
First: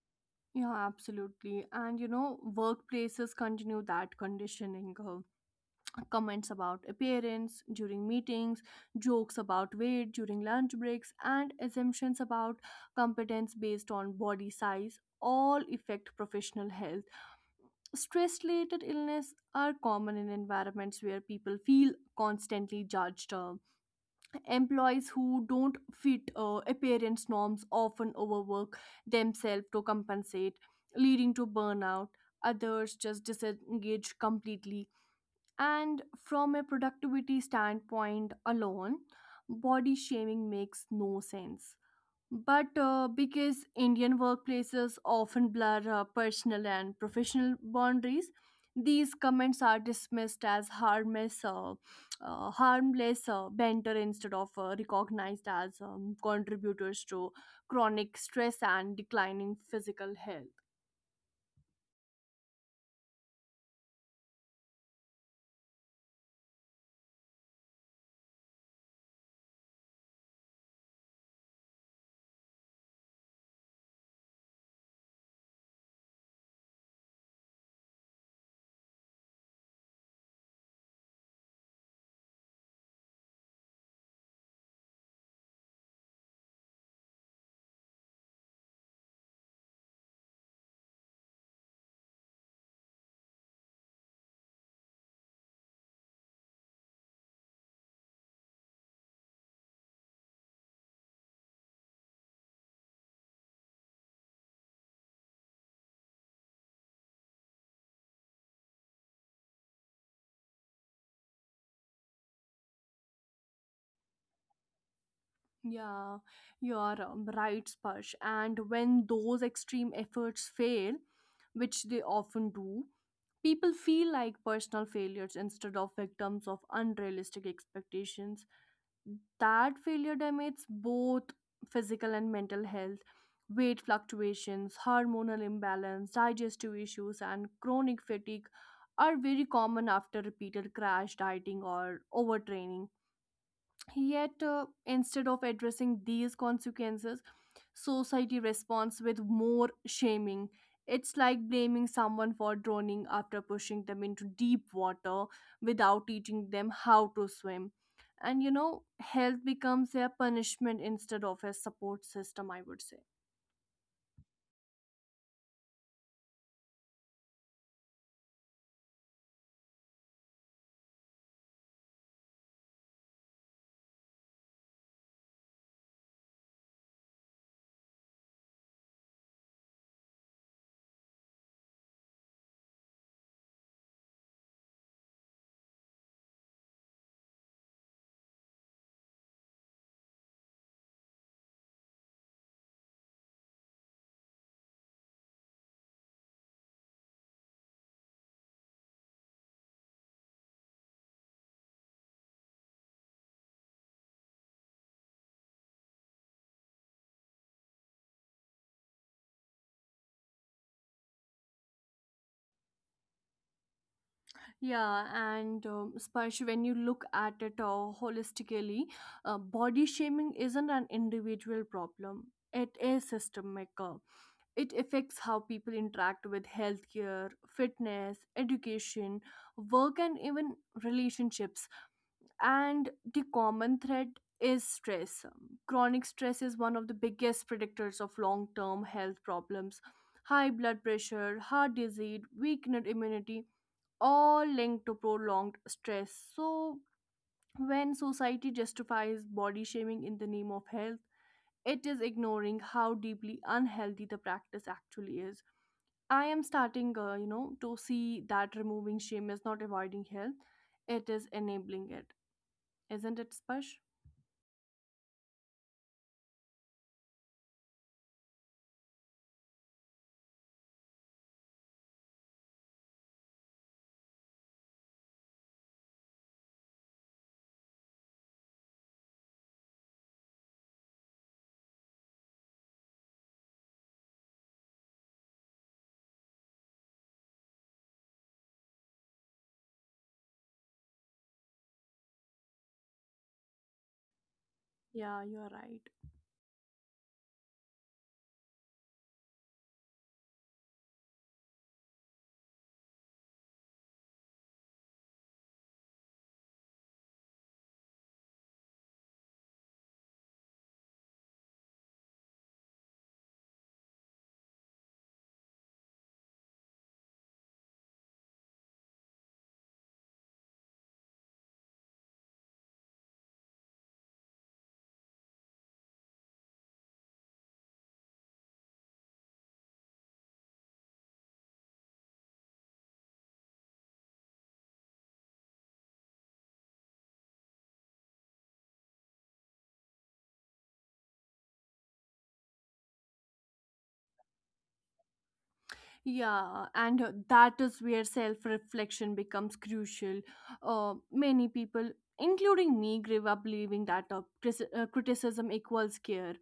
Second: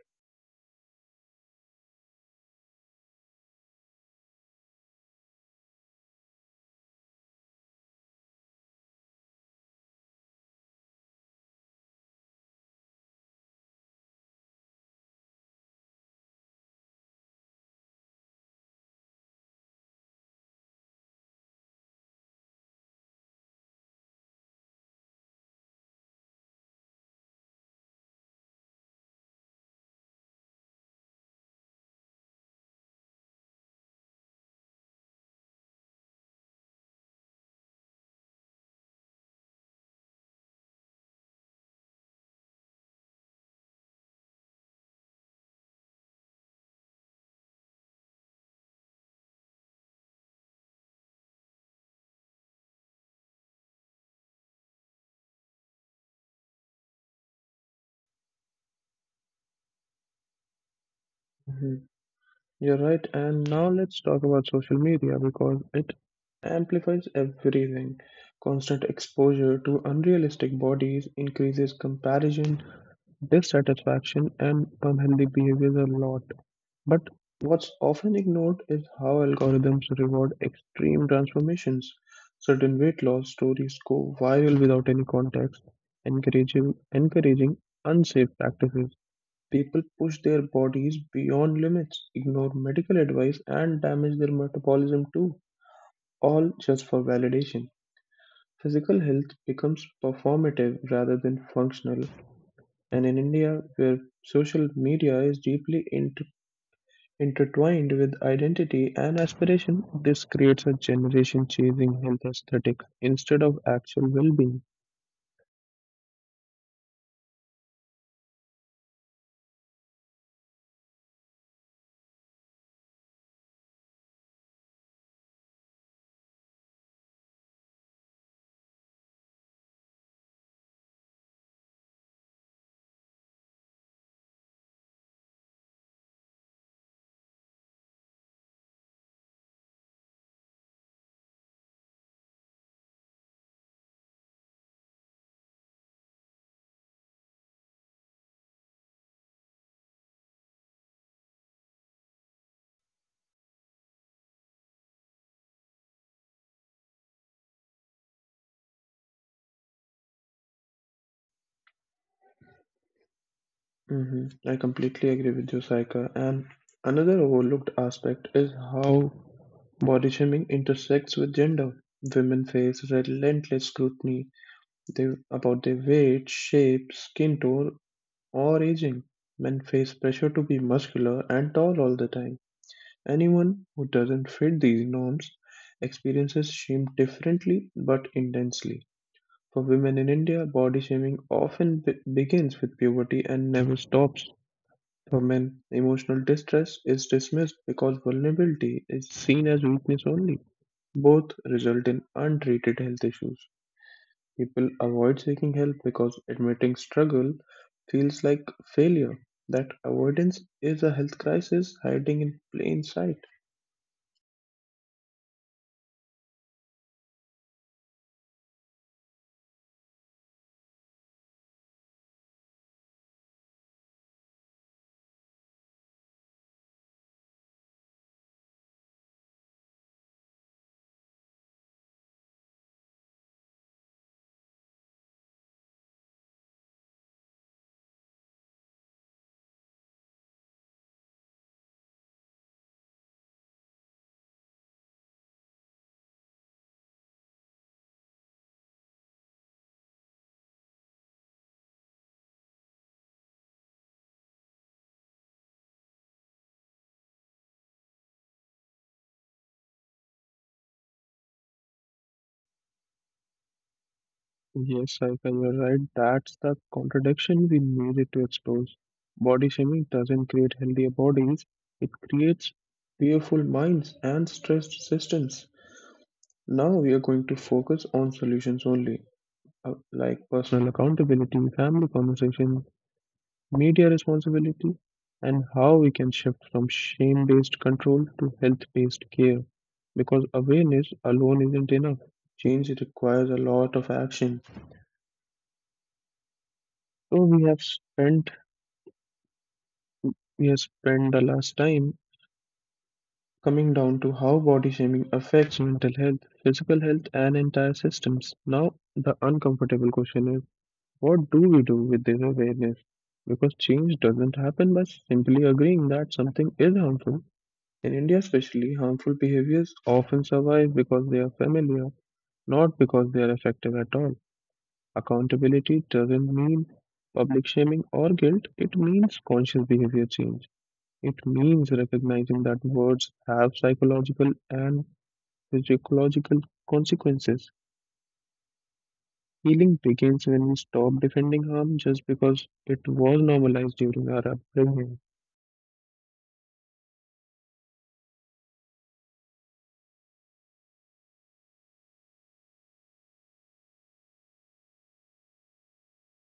Yeah, absolutely. And you know, workplaces continue that conditioning. Uh, comments about appearance during meetings, jokes about weight during lunch breaks, and assumptions about competence based on body size all affect professional health. Stress related illness are common in environments where people feel constantly judged. Uh, Employees who don't fit uh, appearance norms often overwork themselves to compensate, leading to burnout. Others just disengage completely. And from a productivity standpoint alone, body shaming makes no sense, but uh, because Indian workplaces often blur uh, personal and professional boundaries, these comments are dismissed as harmless, uh, uh, harmless uh, banter instead of uh, recognized as um, contributors to chronic stress and declining physical health. Mhm. You're right. And now let's talk about social media because it amplifies everything. Constant exposure to unrealistic bodies increases comparison, dissatisfaction, and unhealthy behaviors a lot. But what's often ignored is how algorithms reward extreme transformations. Certain weight loss stories go viral without any context, encouraging, encouraging unsafe practices. People push their bodies beyond limits, ignore medical advice, and damage their metabolism too, all just for validation. Physical health becomes performative rather than functional, and in India, where social media is deeply intertwined with identity and aspiration, this creates a generation chasing health aesthetic instead of actual well being. Yeah, you are um, right, Sparsh. And when those extreme efforts fail, which they often do, people feel like personal failures instead of victims of unrealistic expectations. That failure damages both physical and mental health. Weight fluctuations, hormonal imbalance, digestive issues, and chronic fatigue are very common after repeated crash dieting or overtraining. Yet, uh, instead of addressing these consequences, society responds with more shaming. It's like blaming someone for drowning after pushing them into deep water without teaching them how to swim. And you know, health becomes a punishment instead of a support system, I would say. hmm I completely agree with you, Saika. And another overlooked aspect is how body shaming intersects with gender. Women face relentless scrutiny they, about their weight, shape, skin tone, or aging. Men face pressure to be muscular and tall all the time. Anyone who doesn't fit these norms experiences shame differently but intensely. For women in India, body shaming often be- begins with puberty and never stops. For men, emotional distress is dismissed because vulnerability is seen as weakness only. Both result in untreated health issues. People avoid seeking help because admitting struggle feels like failure. That avoidance is a health crisis hiding in plain sight. Yeah, and um, especially when you look at it uh, holistically, uh, body shaming isn't an individual problem, it is systemic. uh, It affects how people interact with healthcare, fitness, education, work, and even relationships. And the common thread is stress. Um, Chronic stress is one of the biggest predictors of long term health problems. High blood pressure, heart disease, weakened immunity, all linked to prolonged stress. So, when society justifies body shaming in the name of health, it is ignoring how deeply unhealthy the practice actually is. I am starting, uh, you know, to see that removing shame is not avoiding health; it is enabling it. Isn't it, Spash? Yes, I can. You're right. That's the contradiction we needed to expose. Body shaming doesn't create healthier bodies, it creates fearful minds and stressed systems. Now we are going to focus on solutions only, uh, like personal accountability, family conversation, media responsibility, and how we can shift from shame based control to health based care. Because awareness alone isn't enough. Change requires a lot of action. Yeah, you are right. So we have spent we have spent the last time coming down to how body shaming affects mental health, physical health, and entire systems. Now, the uncomfortable question is what do we do with this awareness? Because change doesn't happen by simply agreeing that something is harmful. In India, especially, harmful behaviors often survive because they are familiar, not because they are effective at all. Accountability doesn't mean public shaming or guilt, it means conscious behavior change. It means recognizing that words have psychological and physiological consequences. Healing begins when we stop defending harm just because it was normalized during our upbringing. Yeah, and uh, that is where self-reflection becomes crucial. Uh, many people, including me, grew up believing that uh, cris- uh, criticism equals care.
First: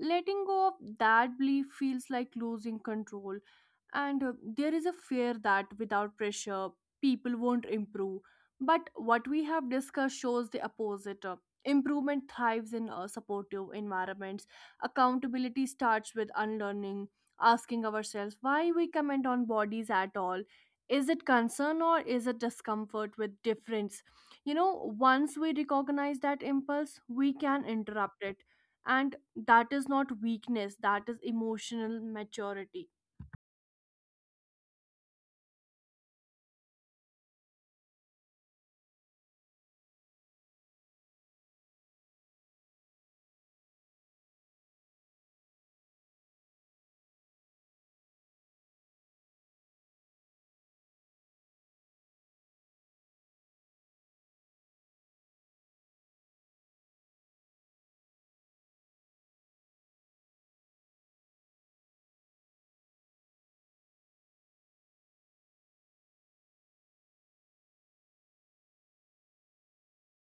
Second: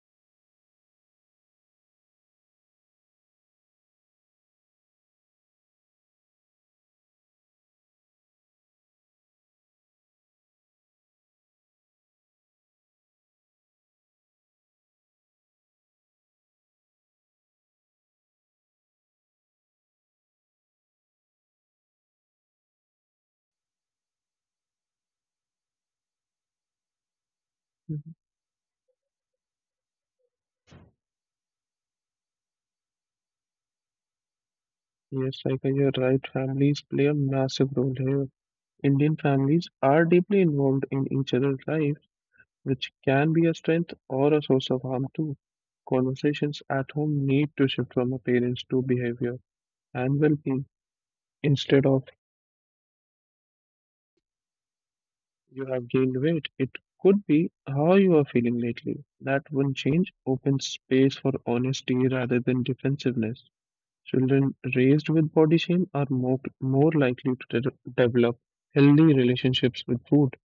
Letting go of that belief feels like losing control, and uh, there is a fear that without pressure people won't improve, but what we have discussed shows the opposite. Uh, improvement thrives in uh, supportive environments. Accountability starts with unlearning, asking ourselves why we comment on bodies at all. Is it concern, or is it discomfort with difference? You know, once we recognize that impulse, we can Mhm. interrupt it, and that is not weakness, that is emotional maturity. Yes, Saika, you're right. Families play a massive role here. Indian families are deeply involved in each other's lives, which can be a strength or a source of harm too. Conversations at home need to shift from appearance to behavior and well being instead of you have gained weight. It could be how you are feeling lately. That one change opens space for honesty rather than defensiveness. Children raised with body shame are more, more likely to de- develop healthy relationships with food,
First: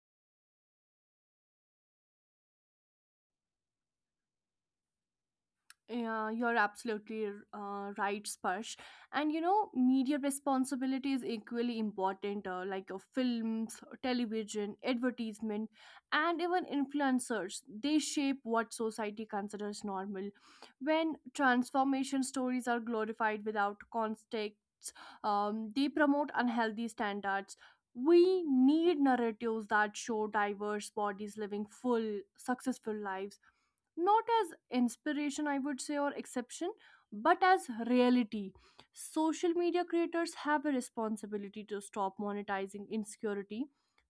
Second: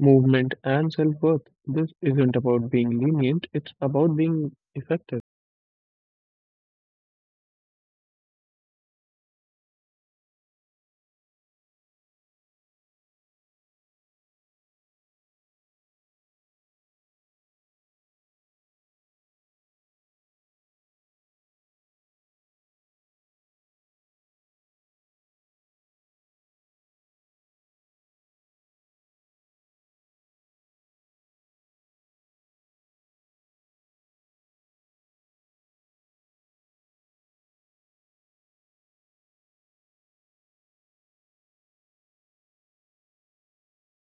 movement, and self worth. This isn't about being lenient, it's about being effective. Yeah, you're absolutely uh, right, Sparsh. And you know, media responsibility is equally important, uh, like uh, films, television, advertisement, and even influencers. They shape what society considers normal. When transformation stories are glorified without context, um, they promote unhealthy standards. We need narratives that show diverse bodies living full, successful lives, not as inspiration, I would say, or exception, but as reality. Social media creators have a responsibility to stop monetizing insecurity.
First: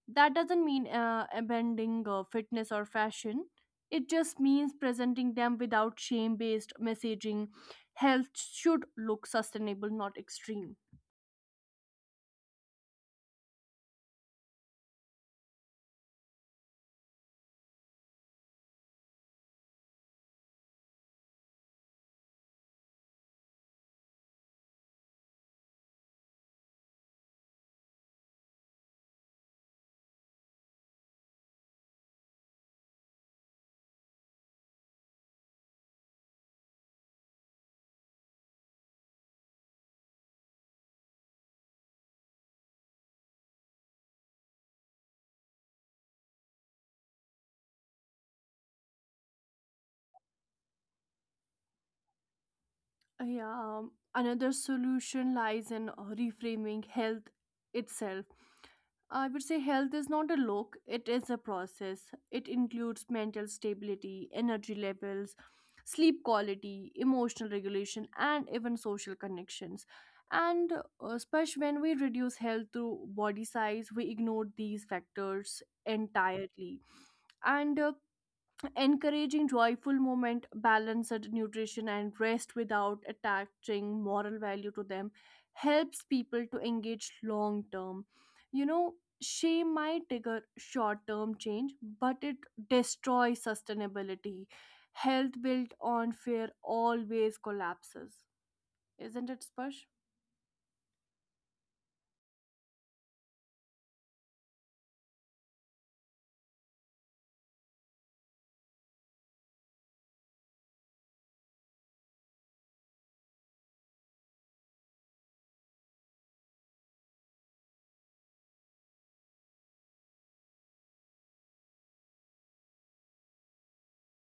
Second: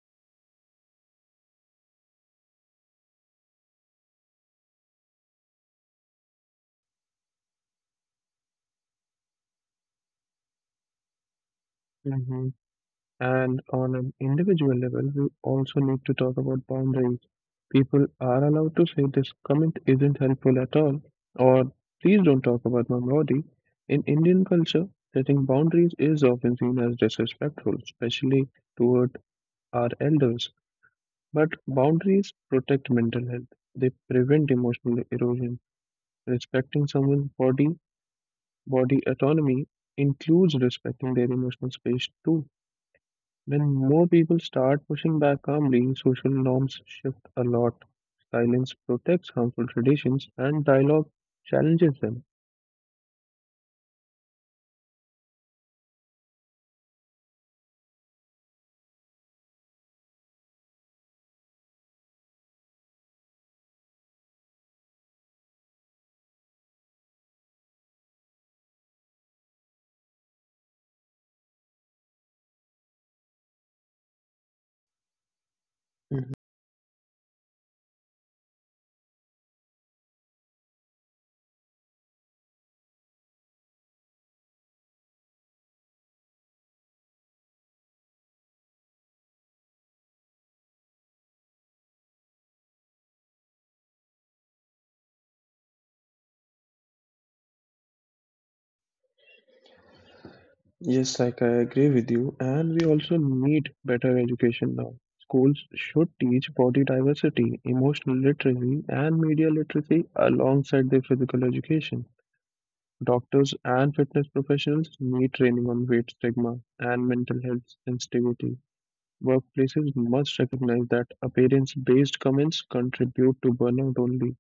That doesn't mean uh, abandoning uh, fitness or fashion. It just means presenting them without shame based messaging. Health should look sustainable, not extreme. Mhm. And on an individual level, we also need to talk about boundaries. People are allowed to say this comment isn't helpful at all, or please don't talk about my body. In Indian culture, setting boundaries is often seen as disrespectful, especially toward our elders. But boundaries protect mental health, they prevent emotional erosion. Respecting someone's body, body autonomy includes respecting their emotional space too. When more people start pushing back calmly, social norms shift a lot. Silence protects harmful traditions and dialogue challenges them. Yeah, um, another solution lies in uh, reframing health itself. I would say health is not a look, it is a process. It includes mental stability, energy levels, sleep quality, emotional regulation, and even social connections. And uh, especially when we reduce health through body size, we ignore these factors Mhm. entirely. And uh, encouraging joyful movement, balanced nutrition, and rest without attaching moral value to them helps people to engage long term. You know, shame might trigger short term change, but it destroys sustainability. Health built on fear always collapses. Isn't it, Sparsh? Yes, like I agree with you, and we also need better education now. Schools should teach body diversity, emotional literacy, and media literacy alongside their physical education. Doctors and fitness professionals need training on weight stigma and mental health sensitivity. Workplaces must recognize that appearance based comments contribute to burnout only.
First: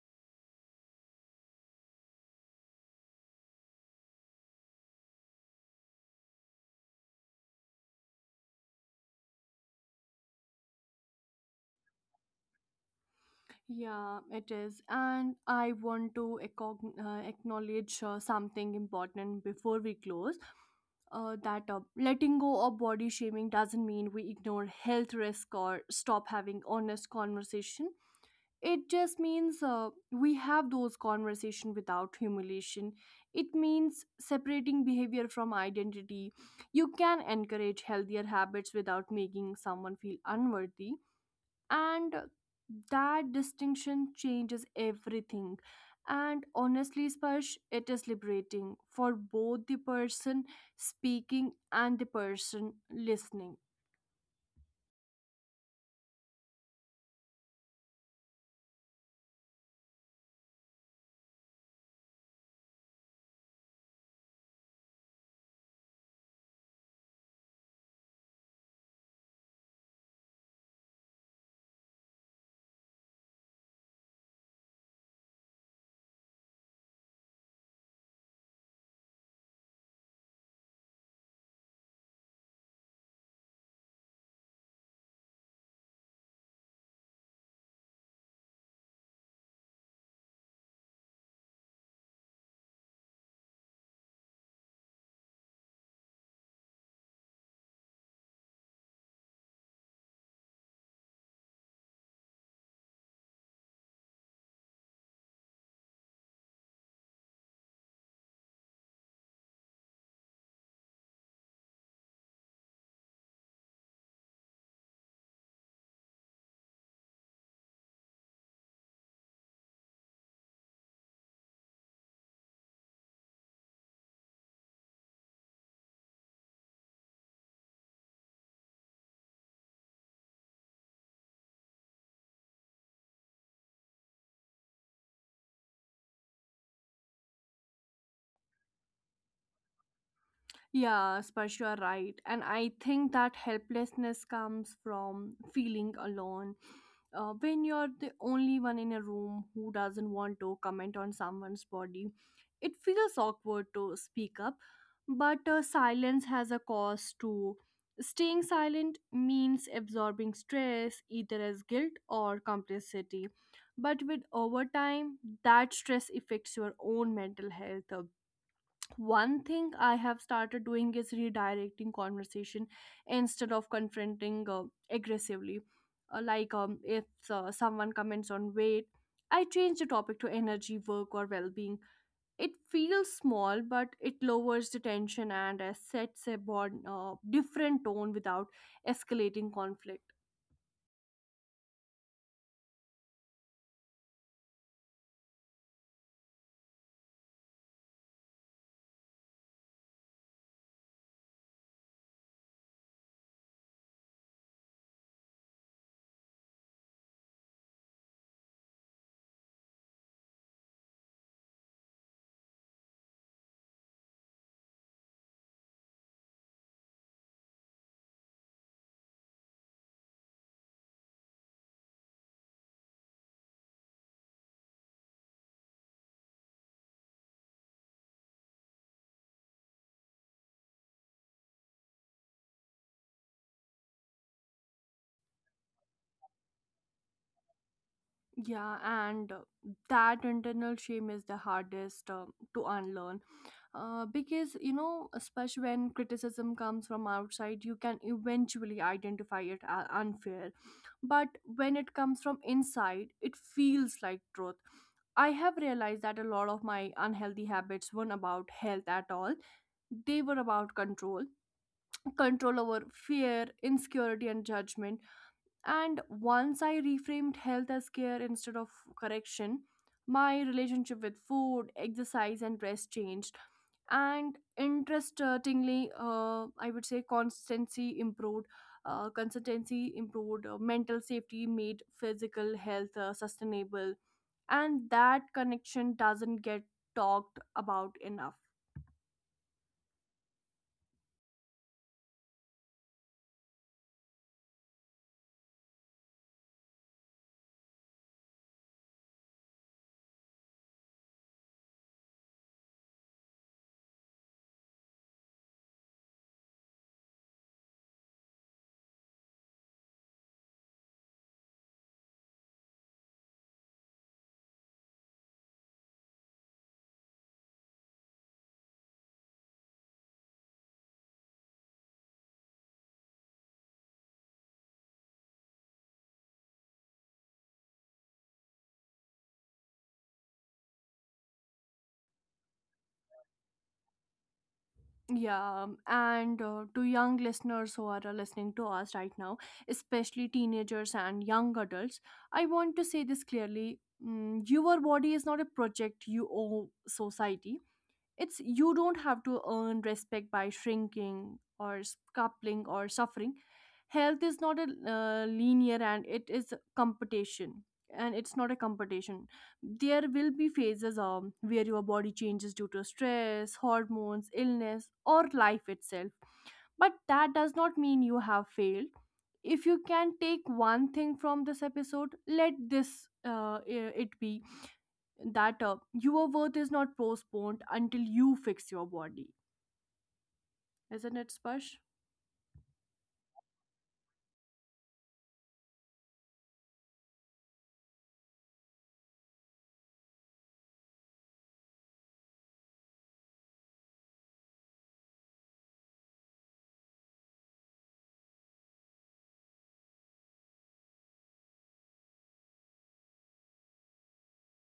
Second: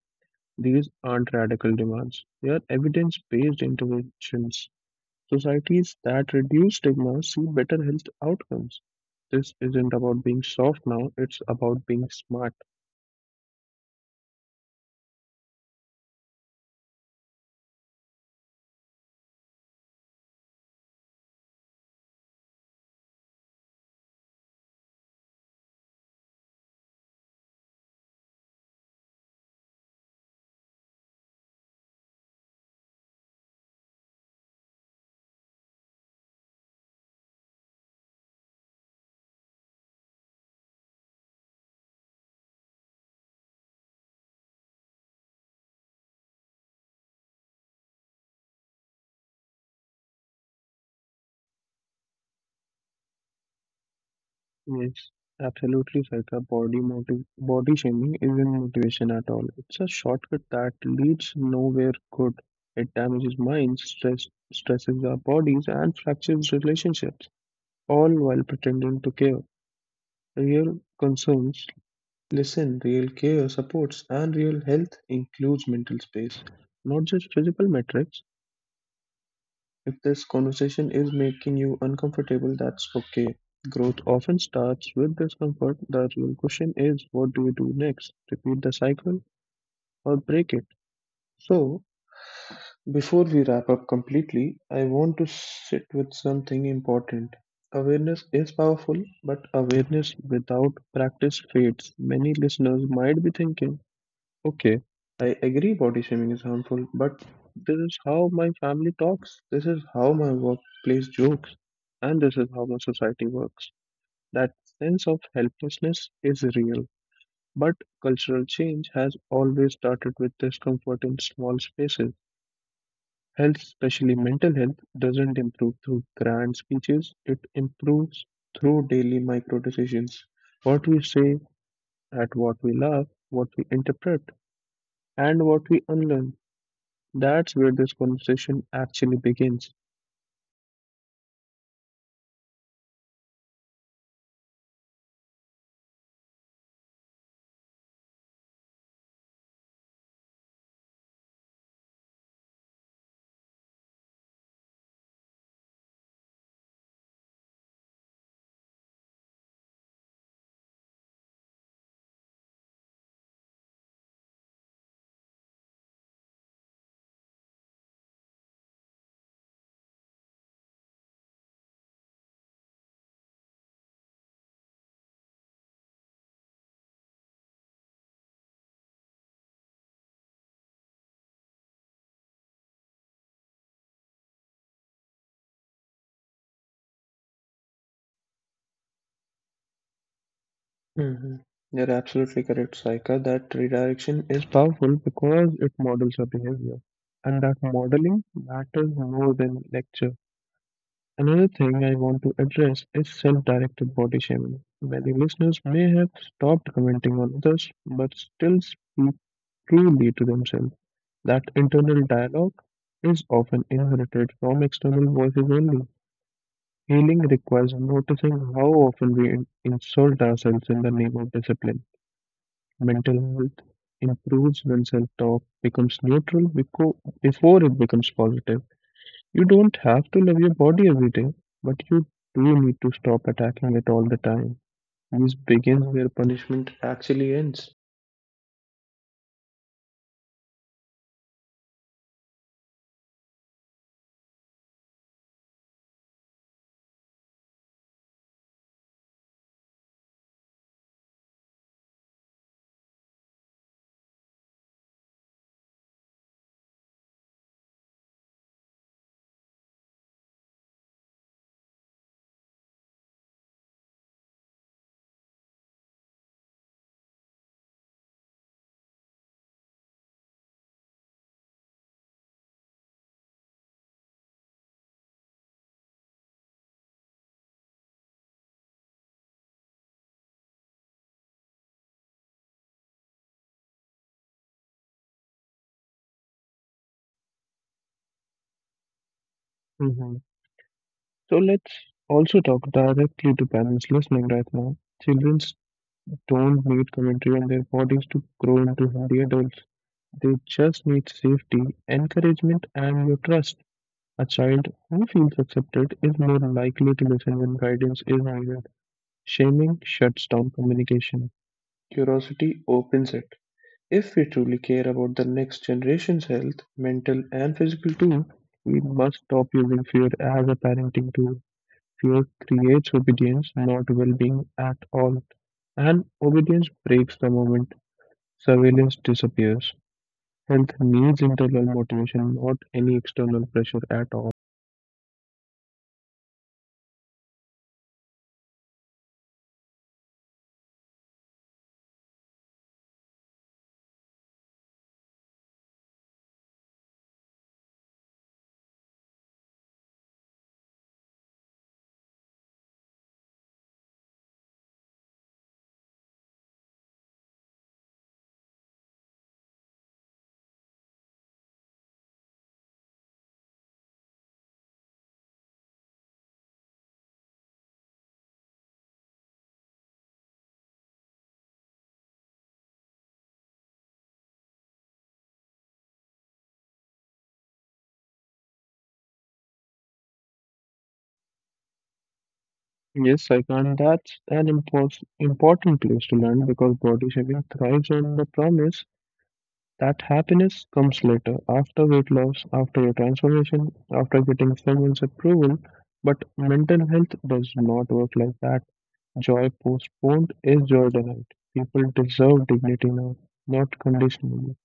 These aren't radical demands, they are evidence based interventions. Societies that reduce stigma see better health outcomes. This isn't about being soft now, it's about being smart. Yeah, it is. And I want to accog- uh, acknowledge uh, something important before we close. Uh, that uh, letting go of body shaming doesn't mean we ignore health risk or stop having honest conversation. It just means uh, we have those conversation without humiliation. It means separating behavior from identity. You can encourage healthier habits without making someone feel unworthy, and that distinction changes everything. And honestly, Sparsh, it is liberating for both the person speaking and the person listening. Yes, absolutely, Saika. Body, motiv- body shaming isn't motivation at all. It's a shortcut that leads nowhere good. It damages minds, stress, stresses our bodies, and fractures relationships, all while pretending to care. Real concerns listen, real care supports, and real health includes mental space, not just physical metrics. If this conversation is making you uncomfortable, that's okay. Growth often starts with discomfort. The real question is what do we do next? Repeat the cycle or break it? So, Before we wrap up completely, I want to sit with something important. Awareness is powerful, but awareness without practice fades. Many listeners might be thinking, okay, I agree body shaming is harmful, but this is how my family talks, this is how my workplace jokes, and this is how my society works. That sense of helplessness is real, but cultural change has always started with discomfort in small spaces. Health, especially mental health, doesn't improve through grand speeches. It improves through daily micro decisions. What we say, at what we love, what we interpret, and what we unlearn. That's where this conversation actually begins. Yeah, Sparsh, you are right. And I think that helplessness comes from feeling alone. Uh, when you're the only one in a room who doesn't want to comment on someone's body, it feels awkward to speak up. But uh, silence has a cost too. Staying silent means absorbing stress, either as guilt or complicity. But with overtime, that stress affects your own mental health. Uh, one thing I have started doing is redirecting conversation instead of confronting uh, aggressively. Uh, like um, if uh, someone comments on weight, I change the topic to energy work or well-being. It feels small, but it lowers the tension and uh, sets a bond, uh, different tone without escalating conflict. hmm You're absolutely correct, Saika. That redirection is powerful because it models our behavior. And that modeling matters more than lecture. Another thing I want to address is self directed body shaming. Many listeners may have stopped commenting on others but still speak truly to themselves. That internal dialogue is often inherited from external voices only. Healing requires noticing how often we in- insult ourselves in the name of discipline. Mental health improves when self talk becomes neutral beco- before it becomes positive. You don't have to love your body every day, but you do need to stop attacking it all the time. Use begins where punishment actually ends. Yeah, and uh, that internal shame is the hardest um to unlearn. Uh, because you know, especially when criticism comes from outside, you can eventually identify it as unfair, but when it comes from inside, it feels like truth. I have realized that a lot of my unhealthy habits weren't about health at all, they were about control, control over fear, insecurity, and judgment. And once I reframed health as care instead of correction, my relationship with food, exercise, and rest changed. And interestingly, uh, I would say constancy improved, uh, consistency improved. Uh, mental safety made physical health uh, sustainable. And that connection doesn't get talked about enough. hmm So let's also talk directly to parents listening right now. Children don't need commentary on their bodies to grow into healthy adults. They just need safety, encouragement, and your trust. A child who feels accepted is more likely to listen when guidance is needed. Shaming shuts down communication. Curiosity opens it. If we truly care about the next generation's health, mental and physical too, we must stop using fear as a parenting tool. Fear creates obedience, not well being at all. And obedience breaks the moment surveillance disappears. Health needs internal motivation, not any external pressure at all. Yeah, and uh, to young listeners who are uh, listening to us right now, especially teenagers and young adults, I want to say this clearly. Mm, your body is not a project you owe society. It's, you don't have to earn respect by shrinking or scuffling or suffering. Health is not a uh, linear, and it is a competition, and it's not a competition. There will be phases um, where your body changes due to stress, hormones, illness, or life itself. But that does not mean you have failed. If you can take one thing from this episode, let this uh, i- it be that uh, your worth is not postponed until you fix your body. Isn't it, Sparsh? Yes, I can. That's an impos- important place to land because body shaming thrives on the promise that happiness comes later, after weight loss, after your transformation, after getting someone's approval. But mental health does not work like that. Joy postponed is joy denied. People deserve dignity now, not conditionally.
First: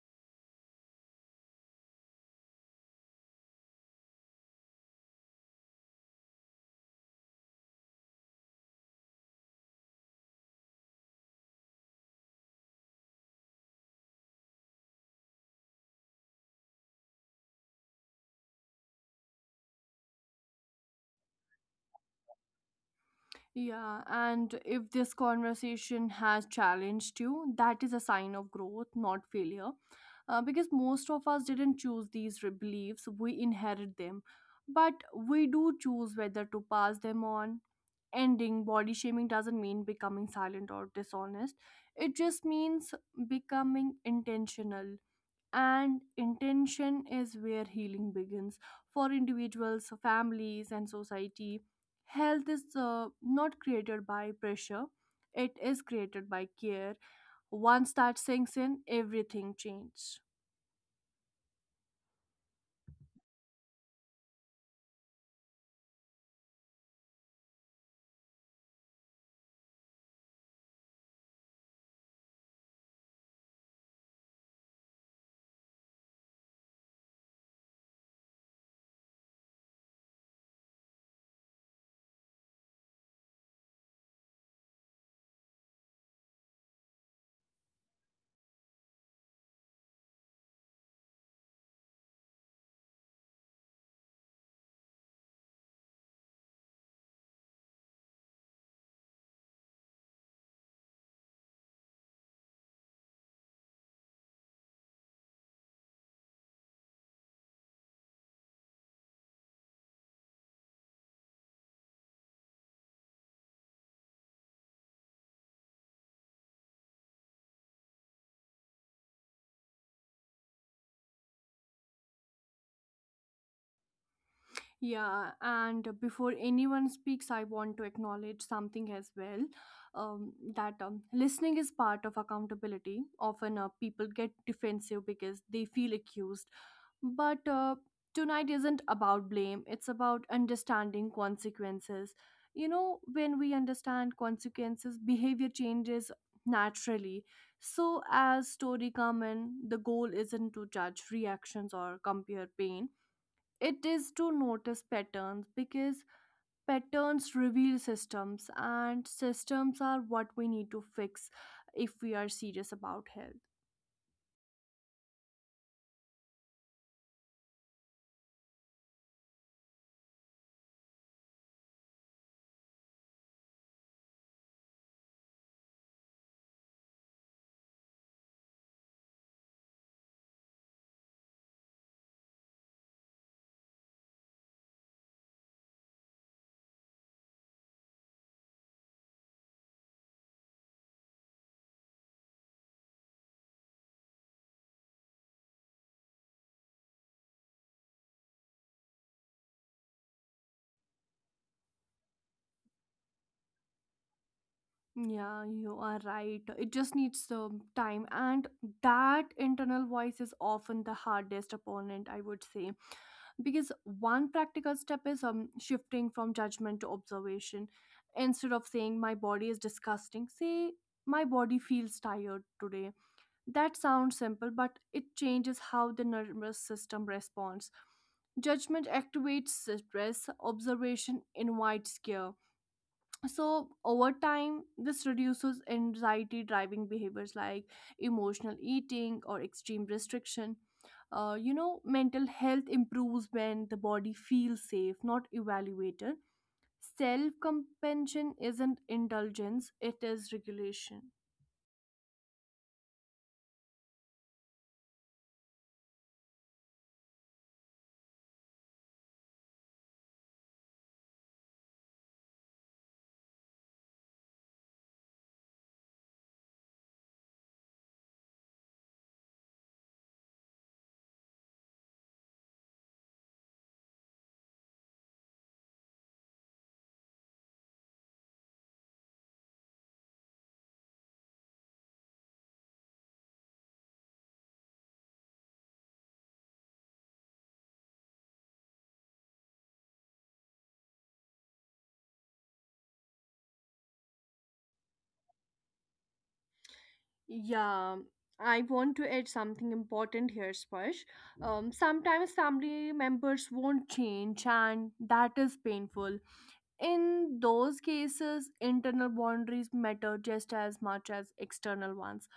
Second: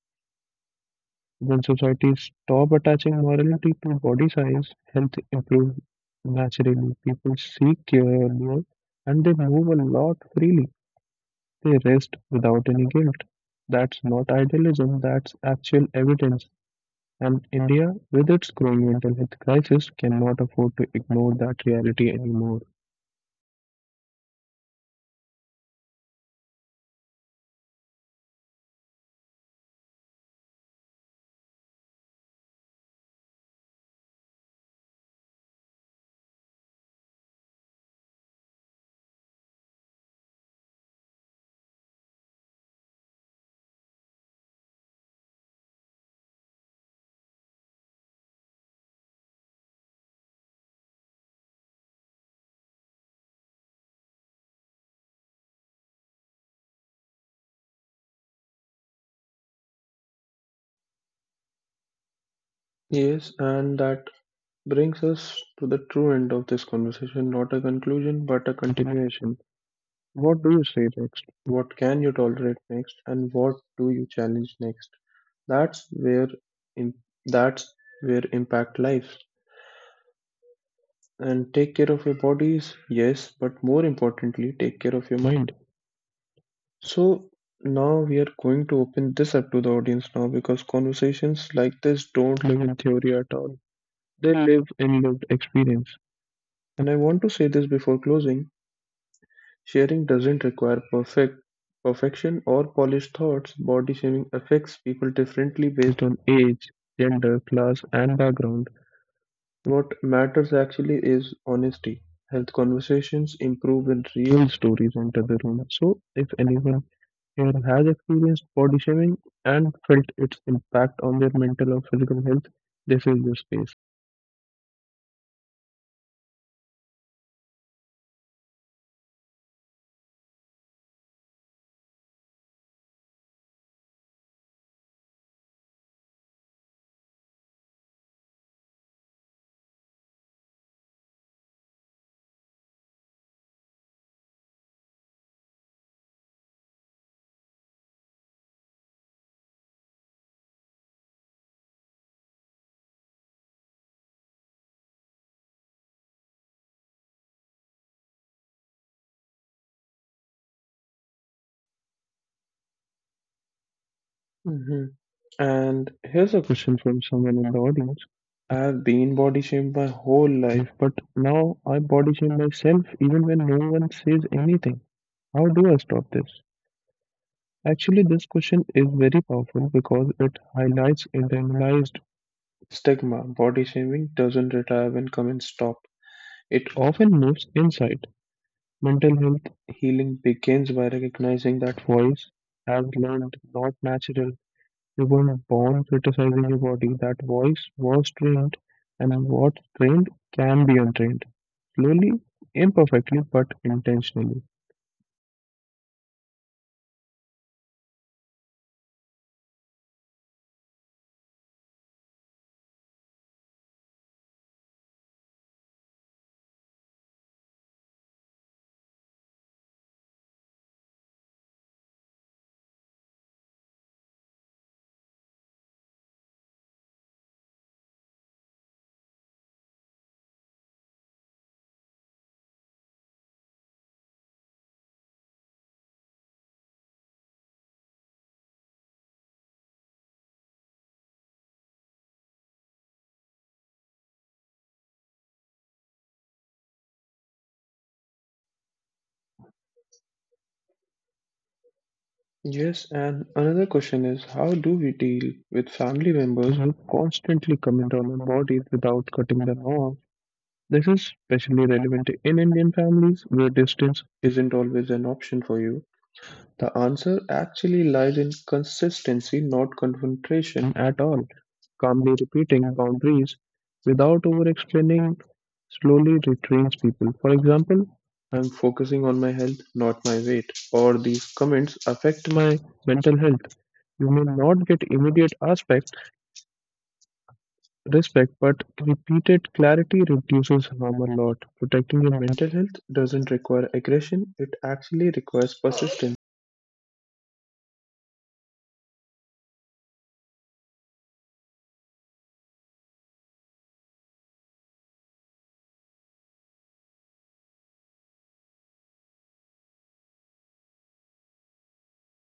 When societies stop attaching morality to body size, health improves naturally. People seek care earlier and they move a lot freely. They rest without any guilt. That's not idealism, that's actual evidence, and India, with its growing mental health crisis, cannot afford to ignore that reality anymore. Yeah, and if this conversation has challenged you, that is a sign of growth, not failure. Uh, because most of us didn't choose these re- beliefs, we inherit them. But we do choose whether to pass them on. Ending body shaming doesn't mean becoming silent or dishonest, it just means becoming intentional, and intention is where healing begins for individuals, families, and society. Health is uh, not created by pressure, it is created by care. Once that sinks in, everything changes. Yes, and that brings us to the true end of this conversation, not a conclusion, but a continuation. What do you say next? What can you tolerate next, and what do you challenge next? That's where im- that's where impact lives. And take care of your bodies, yes, but more importantly, take care of your mind. So now we are going to open this up to the audience now because conversations like this don't live in theory at all. They live in lived experience. And I want to say this before closing. Sharing doesn't require perfect perfection or polished thoughts. Body shaming affects people differently based on age, gender, class, and background. What matters actually is honesty. Health conversations improve when real stories enter the room. So, if anyone here has experienced body shaming and felt its impact on their mental or physical health, this is your space. Yeah, and before anyone speaks, I want to acknowledge something as well, um, that um, listening is part of accountability. Often uh, people get defensive because they feel accused. But uh, tonight isn't about blame, it's about understanding consequences. You know, when we understand consequences, behavior changes naturally. So, as story come in, the goal isn't to judge reactions or compare pain, it is to notice patterns, because patterns reveal systems, and systems are what we need to fix if we are serious about health. hmm And here's a question from someone in the audience. I've been body shamed my whole life, but now I body shame myself even when no one says anything. How do I stop this? Actually, this question is very powerful because it highlights internalized stigma. Body shaming doesn't retire when comments stop, it often moves inside. Mental health healing begins by recognizing that voice has learned, not natural. You weren't born criticizing your body, that voice was trained, and what's trained can be untrained. Slowly, imperfectly, but intentionally. Yeah, you are right. It just needs some time, and that internal voice is often the hardest opponent, I would say. Because one practical step is um, shifting from judgment to observation. Instead of saying, "My body is disgusting," say, "My body feels tired today." That sounds simple, but it changes how the nervous system responds. Judgment activates stress, observation invites care. So, over time, this reduces anxiety driving behaviors like emotional eating or extreme restriction. Uh, you know, mental health improves when the body feels safe, not evaluated. Self compassion isn't indulgence, it is regulation. Yes, and another question is how do we deal with family members who constantly comment on our bodies without cutting them off? This is especially relevant in Indian families where distance isn't always an option for you. The answer actually lies in consistency, not confrontation at all. Calmly repeating boundaries without over explaining slowly retrains people. For example, I'm focusing on my health, not my weight, or these comments affect my mental health. You may not get immediate aspect respect, but repeated clarity reduces harm a lot. Protecting your mental health doesn't require aggression, it actually requires persistence. Yeah, I want to add something important here, Sparsh. Um, sometimes family members won't change, and that is painful. In those cases, internal boundaries matter just as much as external ones.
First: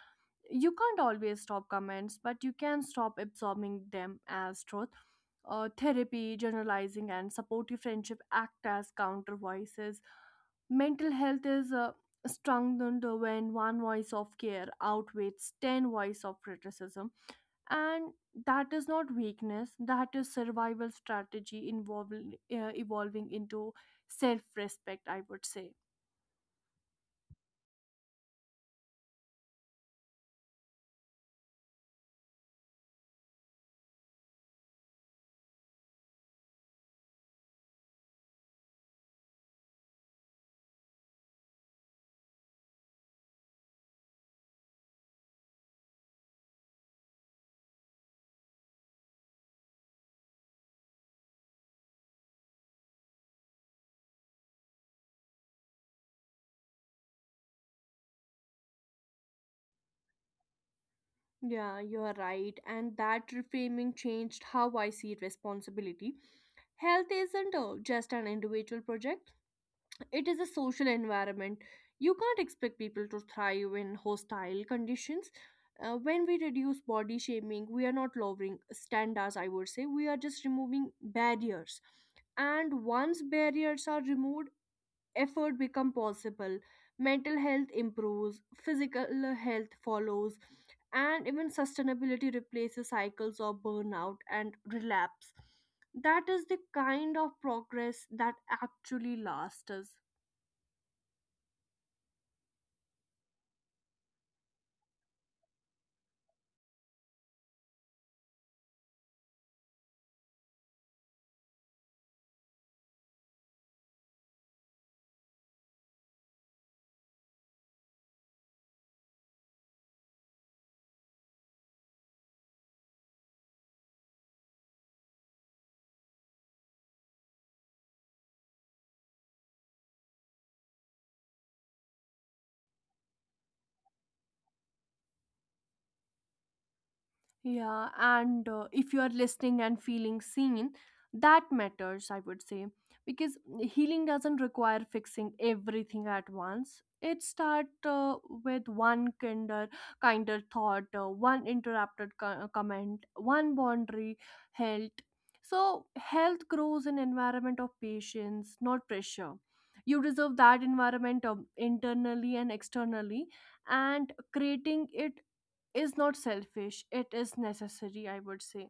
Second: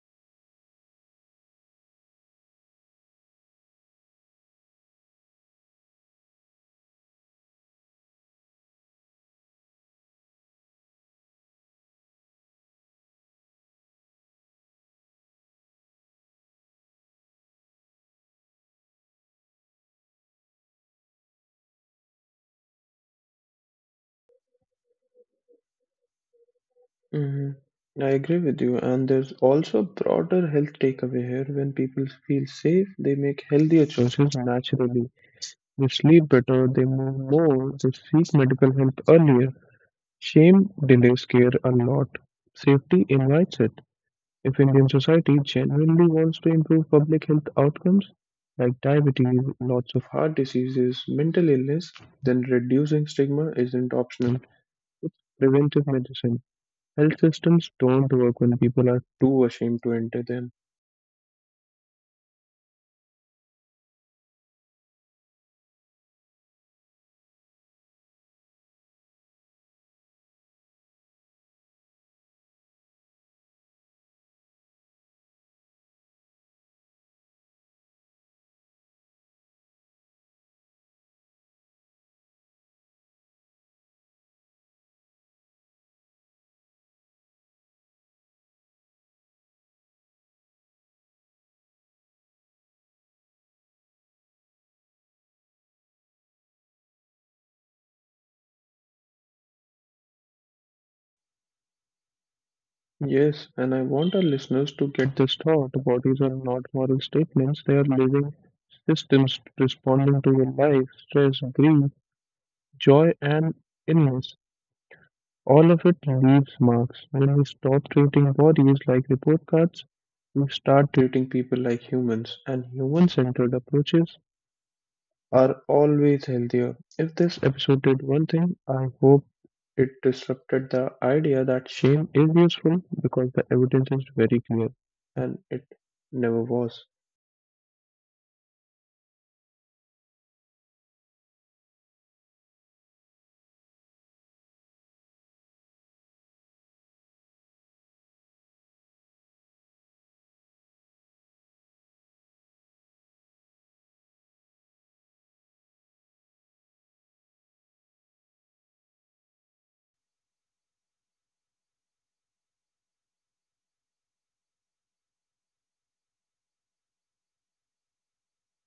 You can't always stop comments, but you can stop absorbing them as truth. Uh, therapy, generalizing, and supportive friendship act as counter voices. Mental health is uh, strengthened when one voice of care outweighs ten voice of criticism, and that is not weakness, that is survival strategy involving uh, evolving into self-respect, I would say. hmm I agree with you, and there's also a broader health takeaway here. When people feel safe, they make healthier choices naturally. They sleep better, they move more, they seek medical help earlier. Shame delays care a lot. Safety invites it. If Indian society genuinely wants to improve public health outcomes, like diabetes, lots of heart diseases, mental illness, then reducing stigma isn't optional. It's preventive medicine. Health systems don't work when people are too ashamed to enter them. Yeah, you are right, and that reframing changed how I see responsibility. Health isn't uh, just an individual project, it is a social environment. You can't expect people to thrive in hostile conditions. Uh, when we reduce body shaming, we are not lowering standards, I would say. We are just removing barriers. And once barriers are removed, effort become possible. Mental health improves, physical health follows, and even sustainability replaces cycles of burnout and relapse. That is the kind of progress that actually lasts us. Yes, and I want our listeners to get this thought. Bodies are not moral statements, they are living systems responding to your life, stress, grief, joy, and illness. All of it leaves marks. When we stop treating bodies like report cards, we start treating people like humans, and human centered approaches are always healthier. If this episode did one thing, I hope it disrupted the idea that shame is useful because the evidence is very clear and it never was. Yeah, and uh, if you are listening and feeling seen, that matters, I would say, because healing doesn't require fixing everything at once. It starts uh, with one kinder, kinder thought, uh, one interrupted co- uh, comment, one boundary held. So health grows in environment of patience, not pressure. You deserve that environment um, internally and externally, and creating it is not selfish, it is necessary, I would say.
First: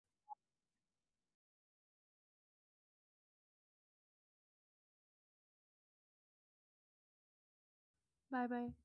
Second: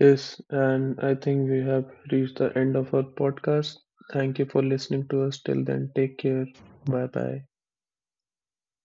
Yes, and I think we have reached the end of our podcast. Thank you for listening to us. Till then, take care. Bye bye. Bye bye.